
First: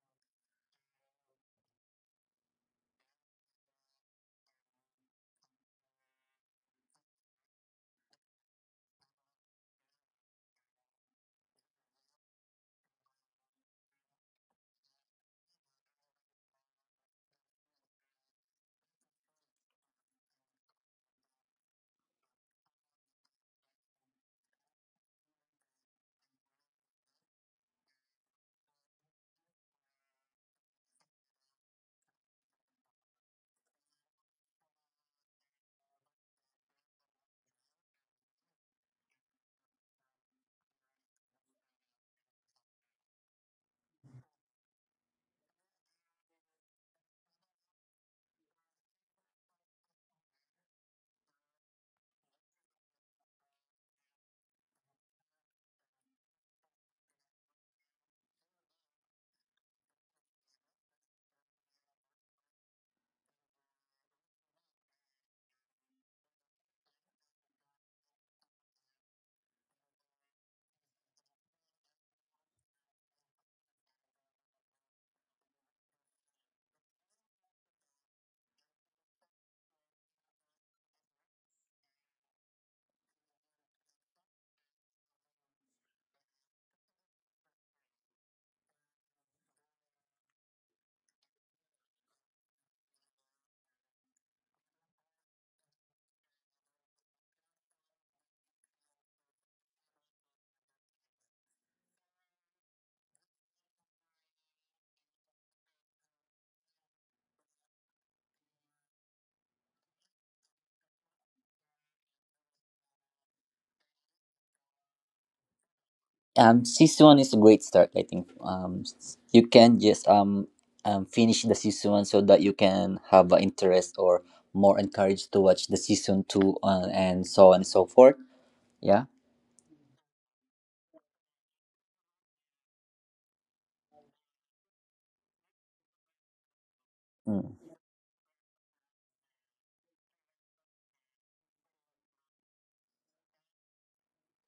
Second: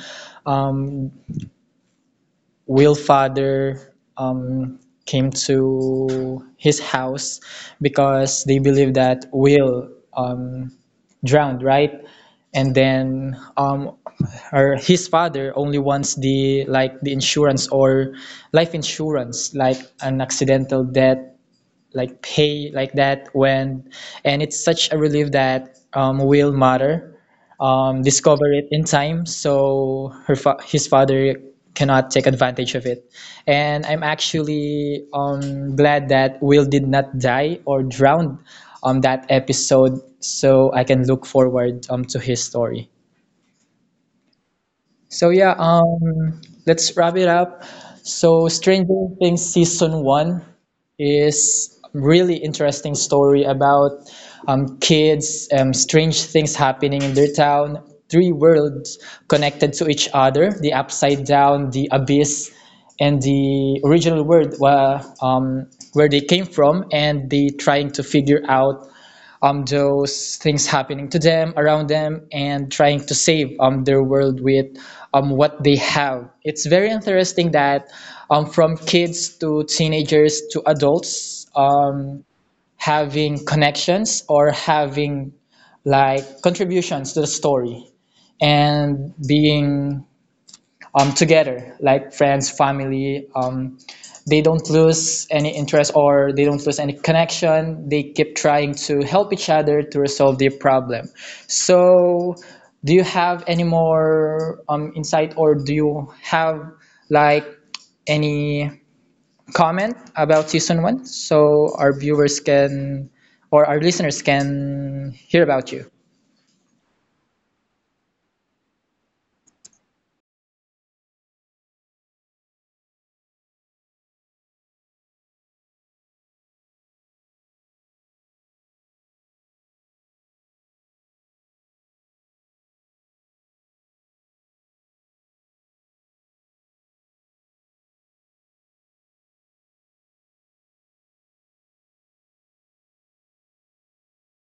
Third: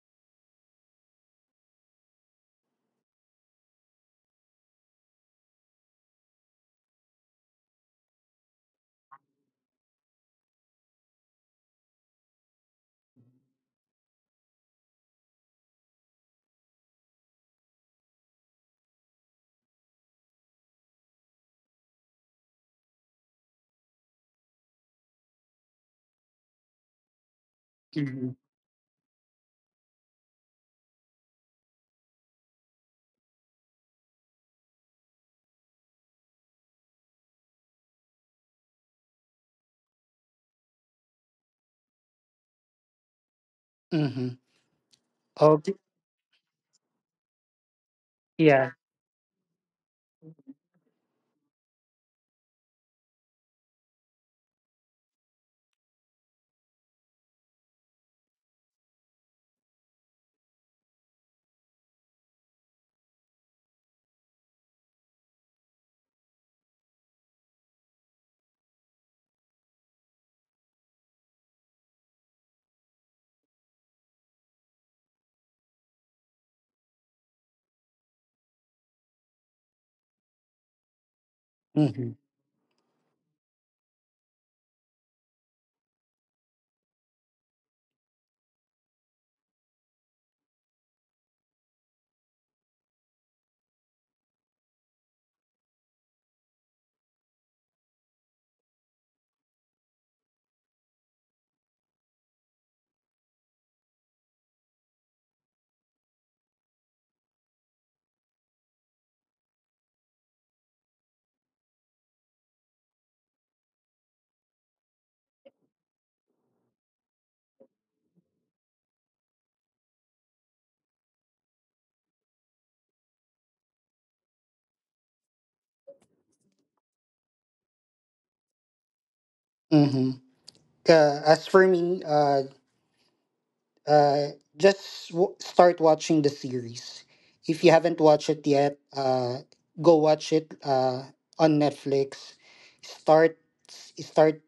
Will Father came to his house because they believe that Will drowned, right? And then her his father only wants the like the insurance or life insurance, like an accidental death like pay like that when, and it's such a relief that Will Mother Mm-hmm. discovered it in time, so his father cannot take advantage of it. And I'm actually glad that Will did not die or drown on that episode so I can look forward to his story. Mm-hmm. So yeah, Okay. Let's wrap it up. So Yeah. Stranger Things season one is a really interesting story about kids, strange things happening in their town, three worlds connected to each other, the upside down, the abyss, and the original world where they came from, and they trying to figure out those things happening to them around them, and trying to save their world with what they have. It's very interesting that from kids to teenagers to adults, Mm-hmm. Having connections or having like contributions to the story, and being together like friends family, they don't lose any interest or they don't lose any connection. They keep trying to help each other to resolve their problem. So, do you have any more insight, or do you have like any comment about season one so our viewers can or our listeners can hear about you? Um, season one is a great start. I think you can just finish the season one so that you can have an interest or more encouraged to watch the season two, and so on and so forth. Yeah. Mm-hmm. As for me, uh, start watching the series. If Mm. you haven't watched it yet, go watch it on Netflix. Start start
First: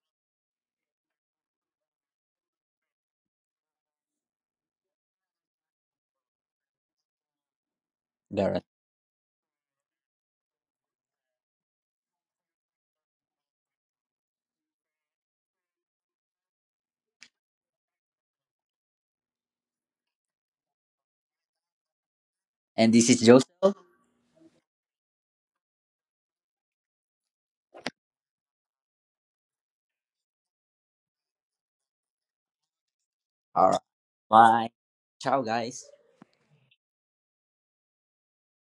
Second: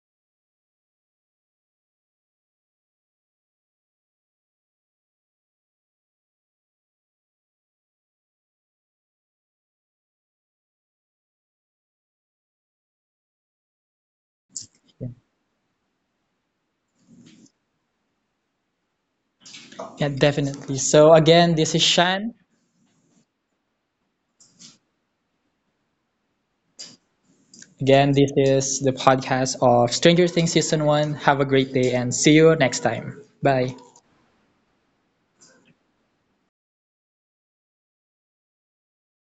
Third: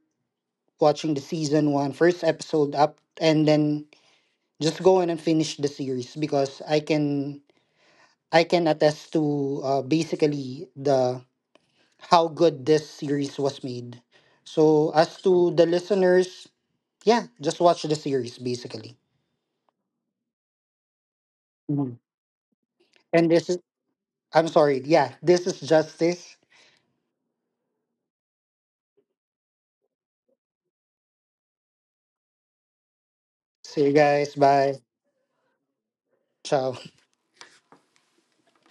watching the season one first episode up, and then just go in and finish the series, because I Garrett. can attest to basically the how good this series was made. So as to the listeners, yeah, just watch the series basically. Yeah, definitely. So, again, this is Mhm. Shan. And this is And this is, Joseph. I'm sorry, yeah, this is Justice. Again, this is the podcast of Stranger Things Season 1. Have a great day and see you next time. All Bye. right. See you guys. Bye. Bye. Ciao, guys. Ciao.